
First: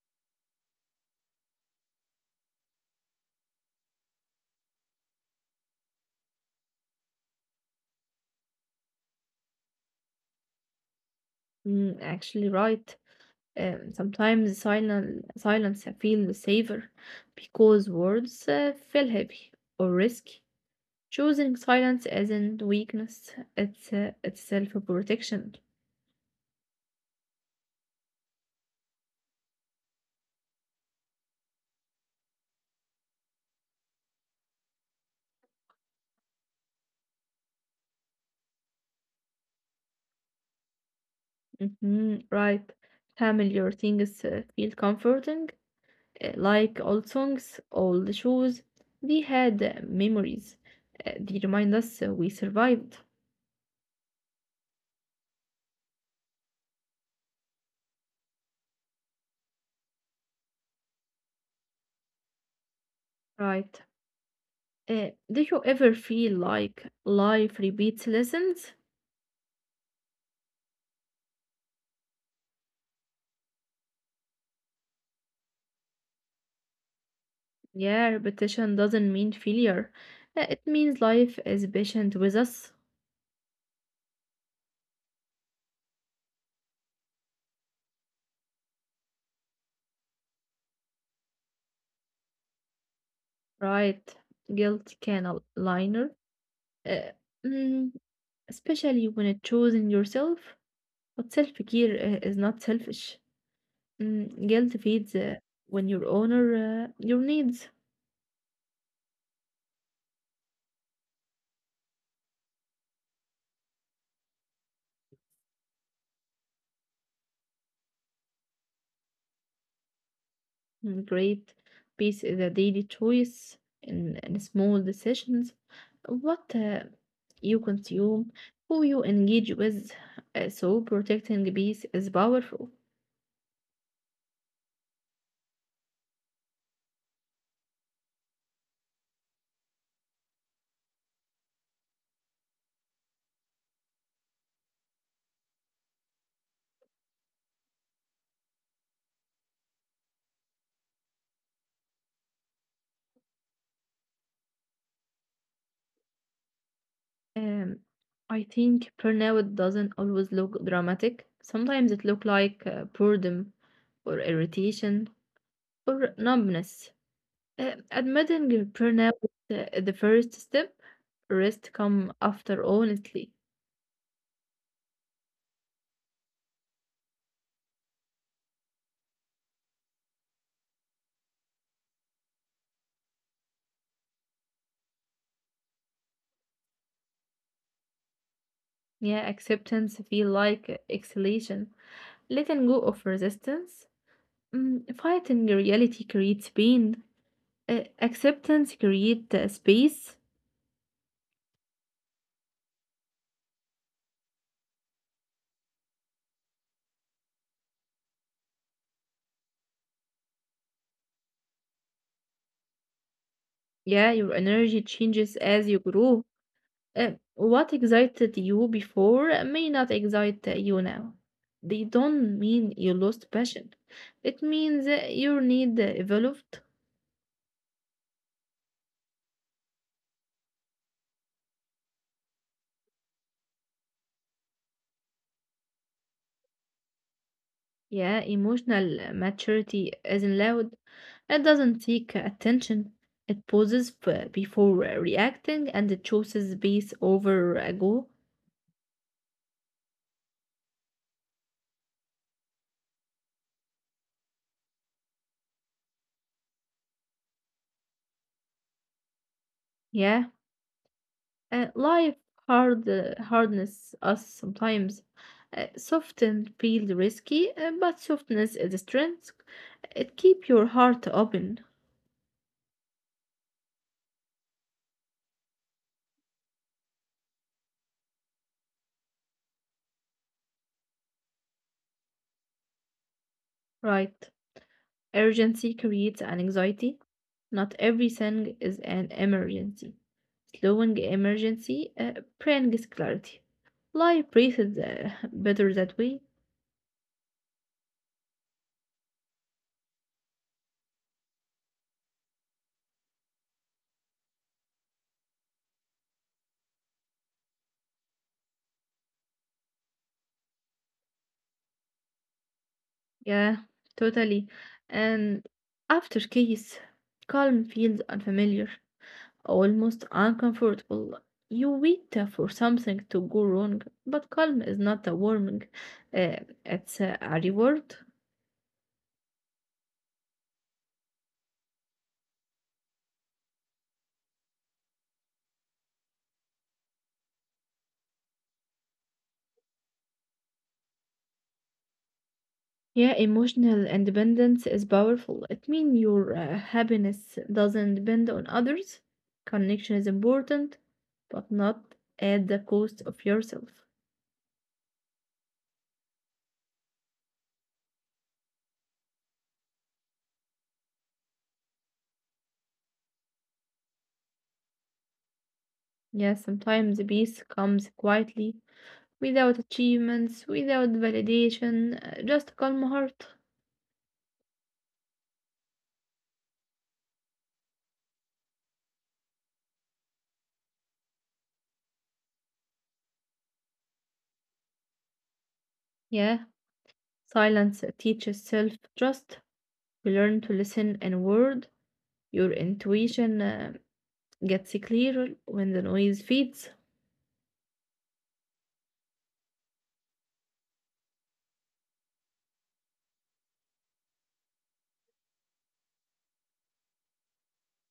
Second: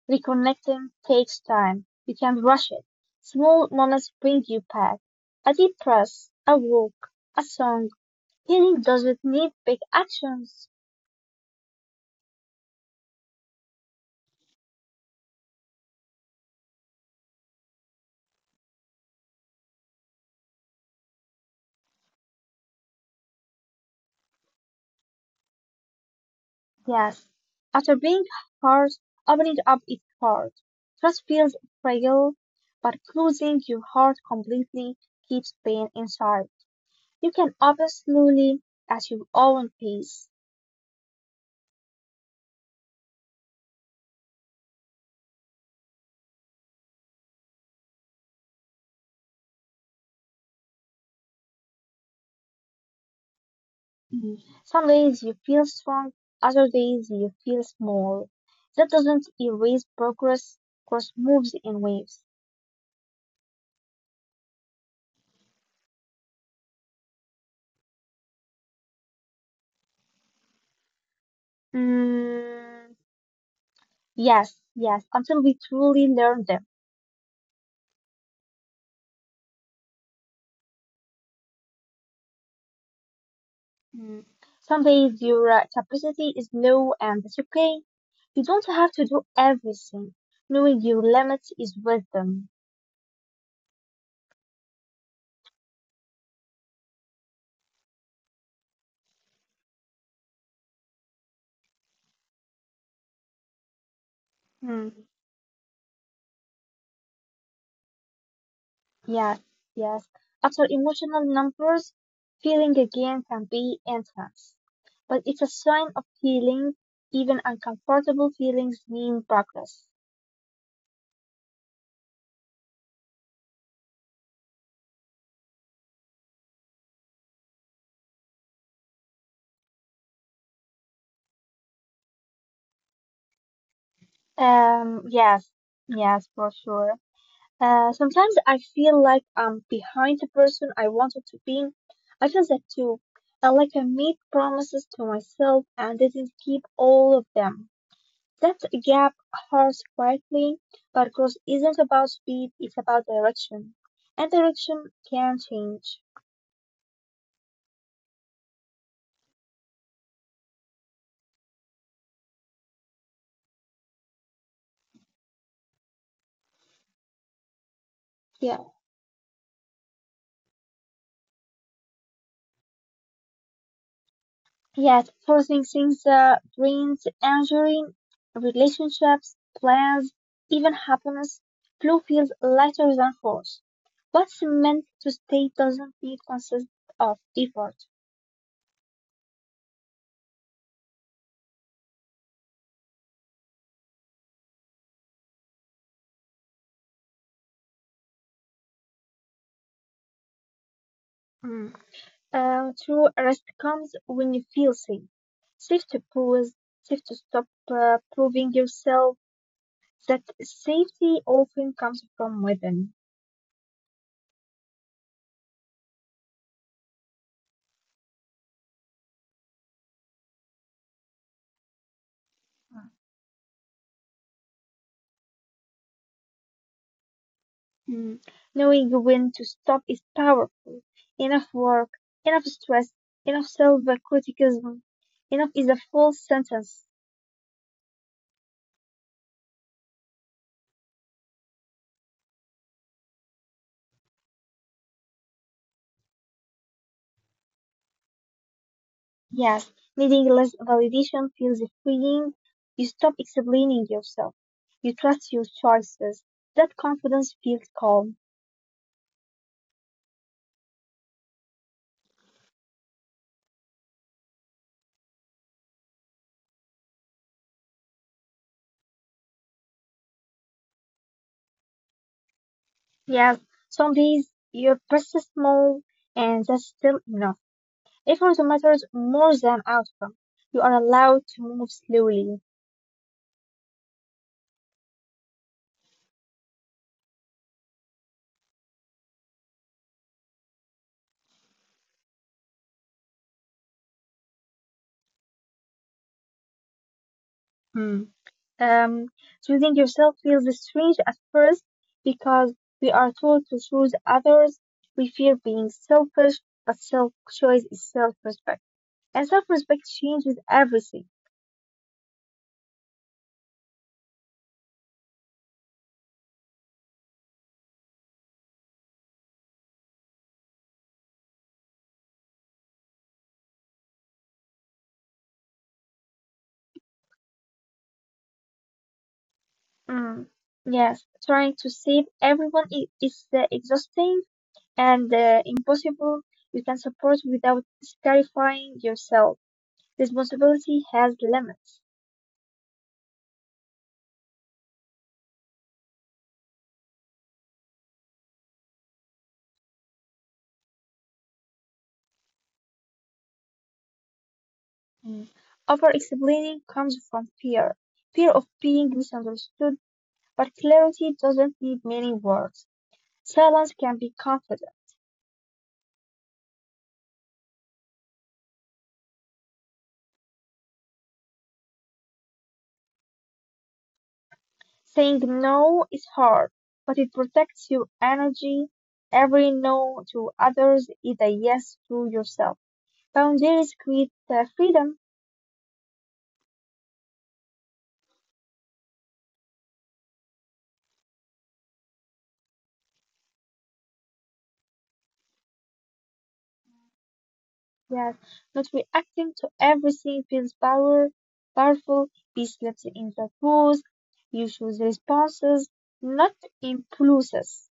B: reconnecting takes time. You can't rush it. Small moments bring you back. A deep breath, a walk, a song. Healing doesn't need big actions.
A: Mm, actually, right. Um, sometimes silent silence feels safer because words uh, feel heavy or risky. Choosing silence isn't weakness; it's uh, it's self-protection.
B: Yes. After being hurt, opening up is hard. Trust feels fragile, but closing your heart completely keeps pain inside. You can open slowly at your own pace.
A: Hmm, right. Familiar things uh, feel comforting, uh, like old songs, old shoes. They had uh, memories. Uh, they remind us uh, we survived.
B: Mm. Some days you feel strong, other days you feel small. That doesn't erase progress, progress moves in waves.
A: Right. Uh, do you ever feel like life repeats lessons?
B: Mm, yes, yes, until we truly learn them.
A: Yeah, repetition doesn't mean failure. Uh, It means life is patient with us,
B: Mm. Some days your uh, capacity is low and that's okay. You don't have to do everything. Knowing your limits is wisdom.
A: right? Guilt can aligner, uh, mm, especially when it's choosing yourself. But self-care uh, is not selfish. Mm, guilt
B: Mm.
A: feeds uh, when you honor uh, your needs.
B: Yes, yes. After emotional numbers, feeling again can be intense. But it's a sign of healing. Even uncomfortable feelings mean progress.
A: Mm, great. Peace is a daily choice in, in small decisions. What uh, you consume, who you engage with. Uh, so protecting peace is powerful.
B: Um, yes, yes, for sure. Uh, sometimes I feel like I'm behind the person I wanted to be. I feel that too. Uh, like I made promises to myself and didn't keep all of them. That gap hurts quietly, but growth isn't about speed, it's about direction. And direction can change.
A: Um, I think burnout doesn't always look dramatic. Sometimes it looks like uh, boredom or irritation or numbness. Uh, admitting your
B: Yeah.
A: burnout uh, is uh, the first step. Rest come after, honestly.
B: Yet, processing the brain's injury, relationships, plans, even happiness, flow feels lighter than force. What's meant to stay doesn't need consist of effort.
A: Yeah, acceptance feel like exhalation, letting go of resistance. Mm, fighting reality creates pain. Uh, acceptance creates space.
B: Mm. Uh, true rest comes when you feel safe. Safe to pause, safe to stop uh, proving yourself that safety often comes from within.
A: Yeah, your energy changes as you grow. Uh, what excited you before may not excite you now. They don't mean you lost passion. It means uh, your need evolved.
B: Mm. Knowing when to stop is powerful. Enough work, enough stress, enough self-criticism. Enough is a full sentence.
A: Yeah, emotional maturity isn't loud. It doesn't seek attention. It pauses f- before reacting and it chooses peace over a goal.
B: Yes, needing less validation feels freeing. You stop explaining yourself. You trust your choices. That confidence feels calm.
A: Yeah, uh, life hard uh, hardness us sometimes. Uh, soft and feel risky, uh, but softness is a strength. It keep your heart open,
B: Yes, some days you persist small, and that's still enough. Effort matters more than outcome. You are allowed to move slowly.
A: right? Urgency creates an anxiety. Not everything is an emergency. Slowing emergency uh, brings clarity. Life breathes uh, better that way.
B: Hmm. Um, Choosing yourself feels strange at first because we are told to choose others. We fear being selfish, but self choice is self respect. And self respect changes everything.
A: Yeah, totally. And after case, calm feels unfamiliar, almost uncomfortable. You wait uh, for something to go wrong, but calm is not a warning. Uh, it's uh, a reward.
B: Mm. Yes, trying to save everyone i- is uh, exhausting and uh, impossible. You can support without scarifying yourself. Responsibility has limits.
A: Yeah, emotional independence is powerful. It means your uh, happiness doesn't depend on others. Connection is important, but not at the cost of yourself.
B: Mm. Over explaining comes from fear fear of being misunderstood. But clarity doesn't need many words. Silence can be confident.
A: Yeah, sometimes the peace comes quietly, without achievements, without validation, uh, just a calm heart.
B: Saying no is hard, but it protects your energy. Every no to others is a yes to yourself. Boundaries create uh, freedom.
A: Yeah, silence teaches self trust. You learn to listen and word. Your intuition uh, gets clearer when the noise fades.
B: Yes, not reacting to everything feels power, powerful. Peace lives in the rules. You choose responses, not impulses.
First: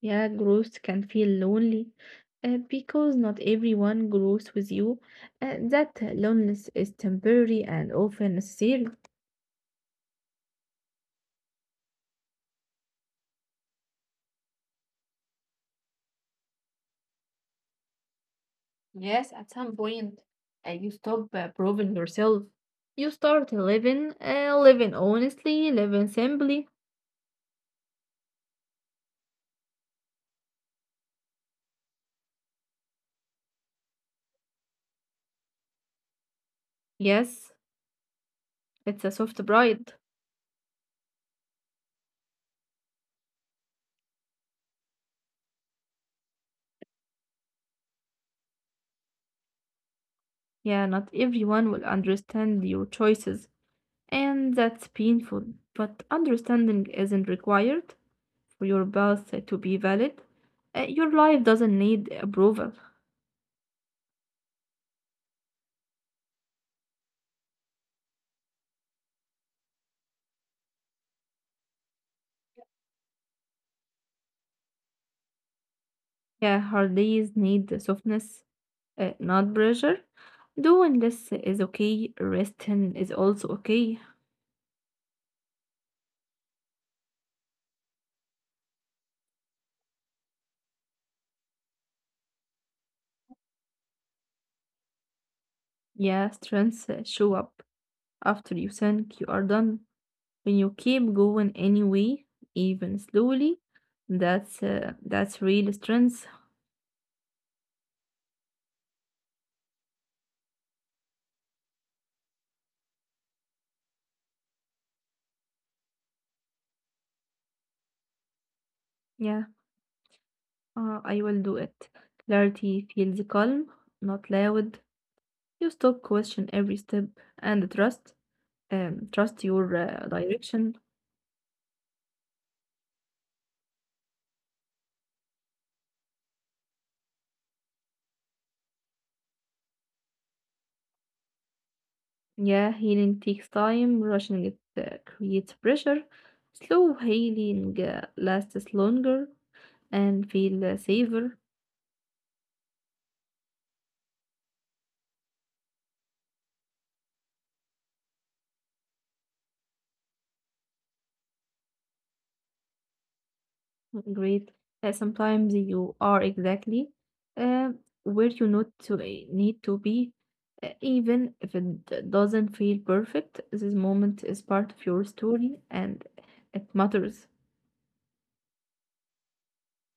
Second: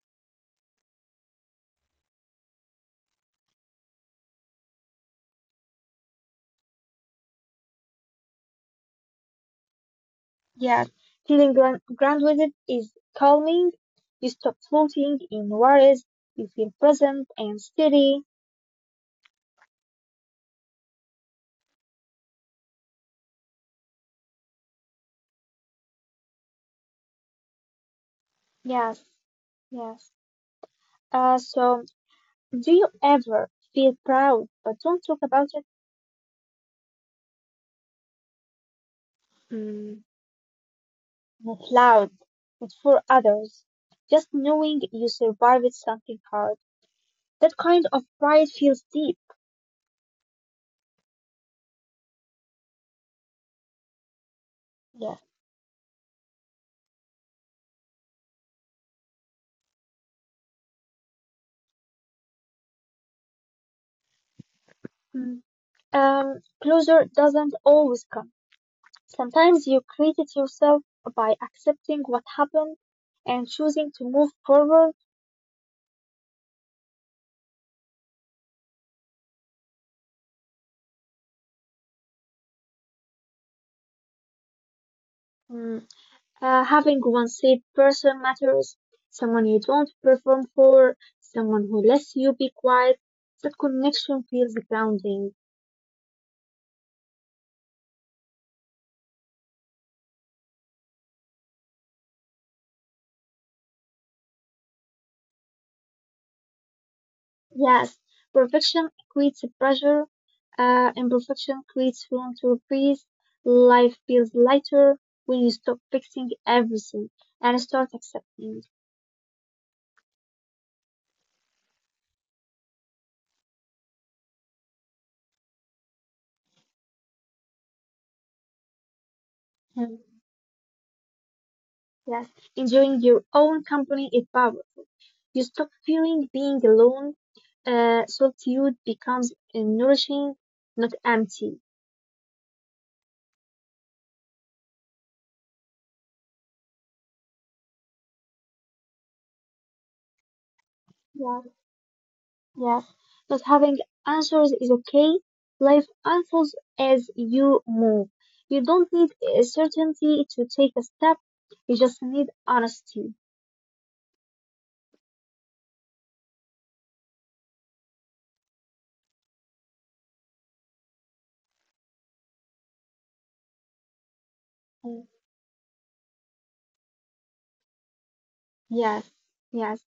A: Yeah, growth can feel lonely uh, because not everyone grows with you. Uh, that loneliness is temporary and often necessary.
B: Yes, feeling grand, grand with it is calming. You stop floating in worries. You feel present and steady.
A: Yes, at some point, uh, you stop uh, proving yourself. You start living, uh, living honestly, living simply.
B: Yes, yes. Uh, so, do you ever feel proud but don't talk about it?
A: Yes, it's a soft pride.
B: Mm, not loud, not for others. Just knowing you survived something hard. That kind of pride feels deep.
A: Yeah, not everyone will understand your choices, and that's
B: Yes.
A: painful. But understanding isn't required for your birth to be valid. Uh, your life doesn't need approval.
B: Mm. Um, closure doesn't always come. Sometimes you created yourself by accepting what happened and choosing to move forward.
A: Yeah, her days need softness, uh, not pressure. Doing this is okay, resting is also okay.
B: Mm, uh, having one safe person matters, someone you don't perform for, someone who lets you be quiet. That connection feels grounding.
A: Yeah, strengths uh, show up after you think you are done. When you keep going anyway, even slowly, that's uh, that's real strength.
B: Yes, perfection creates pressure, uh, imperfection creates room to breathe. Life feels lighter when you stop fixing everything and start accepting.
A: Yeah, uh, I will do it. Clarity feels calm, not loud. You stop question every step and trust. Um, trust your uh, direction.
B: Yes, enjoying your own company is powerful. You stop feeling being alone. Uh, solitude becomes uh, nourishing, not empty.
A: Yeah, healing takes time, rushing it uh, creates pressure. Slow healing uh, lasts longer and feel uh, safer.
B: Yes, yes. Not having answers is okay. Life unfolds as you move. You don't need a certainty to take a step. You just need honesty.
A: Great. Uh, sometimes you are exactly uh, where you not to, uh, need to be, uh, even if it d- doesn't feel perfect. This moment is part of
B: Mm.
A: your story and it matters.
B: Yes, yes.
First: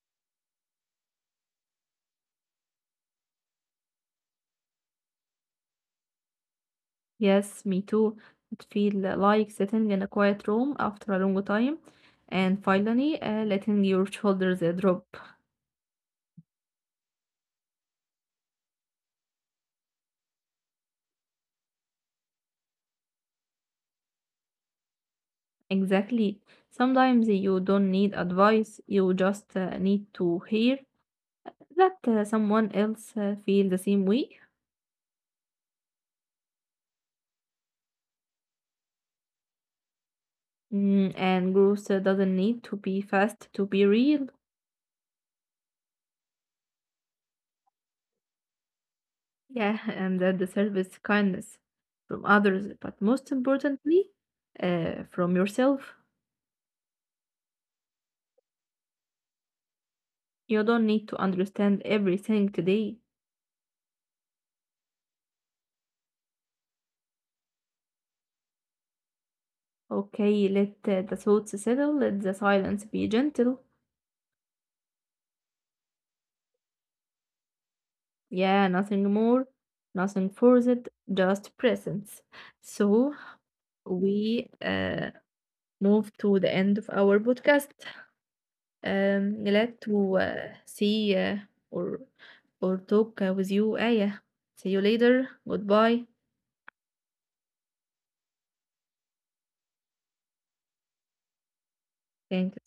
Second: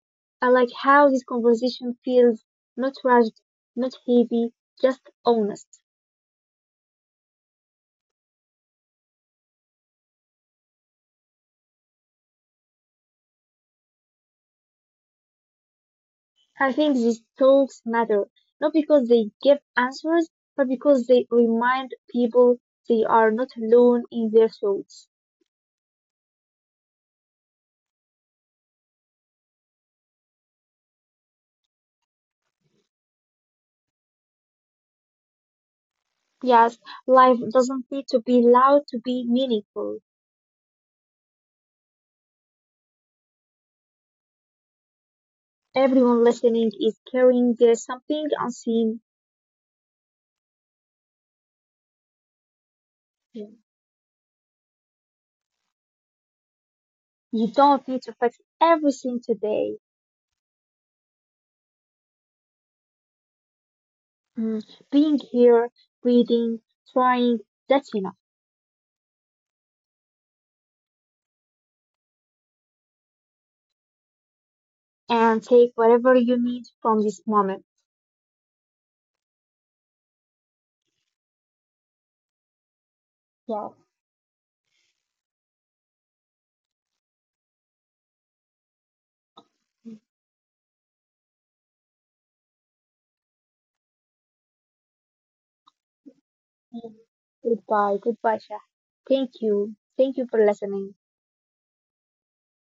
B: I like how this conversation feels not rushed, not heavy, just honest.
A: Yes, me too. It feel like sitting in a quiet room after a long time and finally uh, letting your shoulders uh, drop.
B: I think these talks matter, not because they give answers, but because they remind people they are not alone in their thoughts.
A: Exactly. Sometimes you don't need advice, you just uh, need to hear that uh, someone else uh, feel the same way.
B: Yes, life doesn't need to be loud to be meaningful.
A: Mm, and growth uh, doesn't need to be fast to be real.
B: Everyone listening is carrying their something unseen.
A: Yeah, *laughs* and that deserves kindness from others, but most
B: You
A: importantly, uh, from yourself.
B: don't need to fix everything today.
A: You don't need to understand everything today.
B: Mm, being here, reading, trying, that's enough.
A: Okay, let uh, the thoughts settle, let the silence be gentle.
B: And take whatever you need from this moment.
A: Yeah, nothing more, nothing forced, just presence. So
B: Yeah.
A: we uh, move to the end of our podcast. Um, glad to uh, see uh, or or talk uh, with you, Aya. See you later. Goodbye.
B: Mm. Goodbye, goodbye, Shah. Thank you. Thank you for listening.
A: Thanks.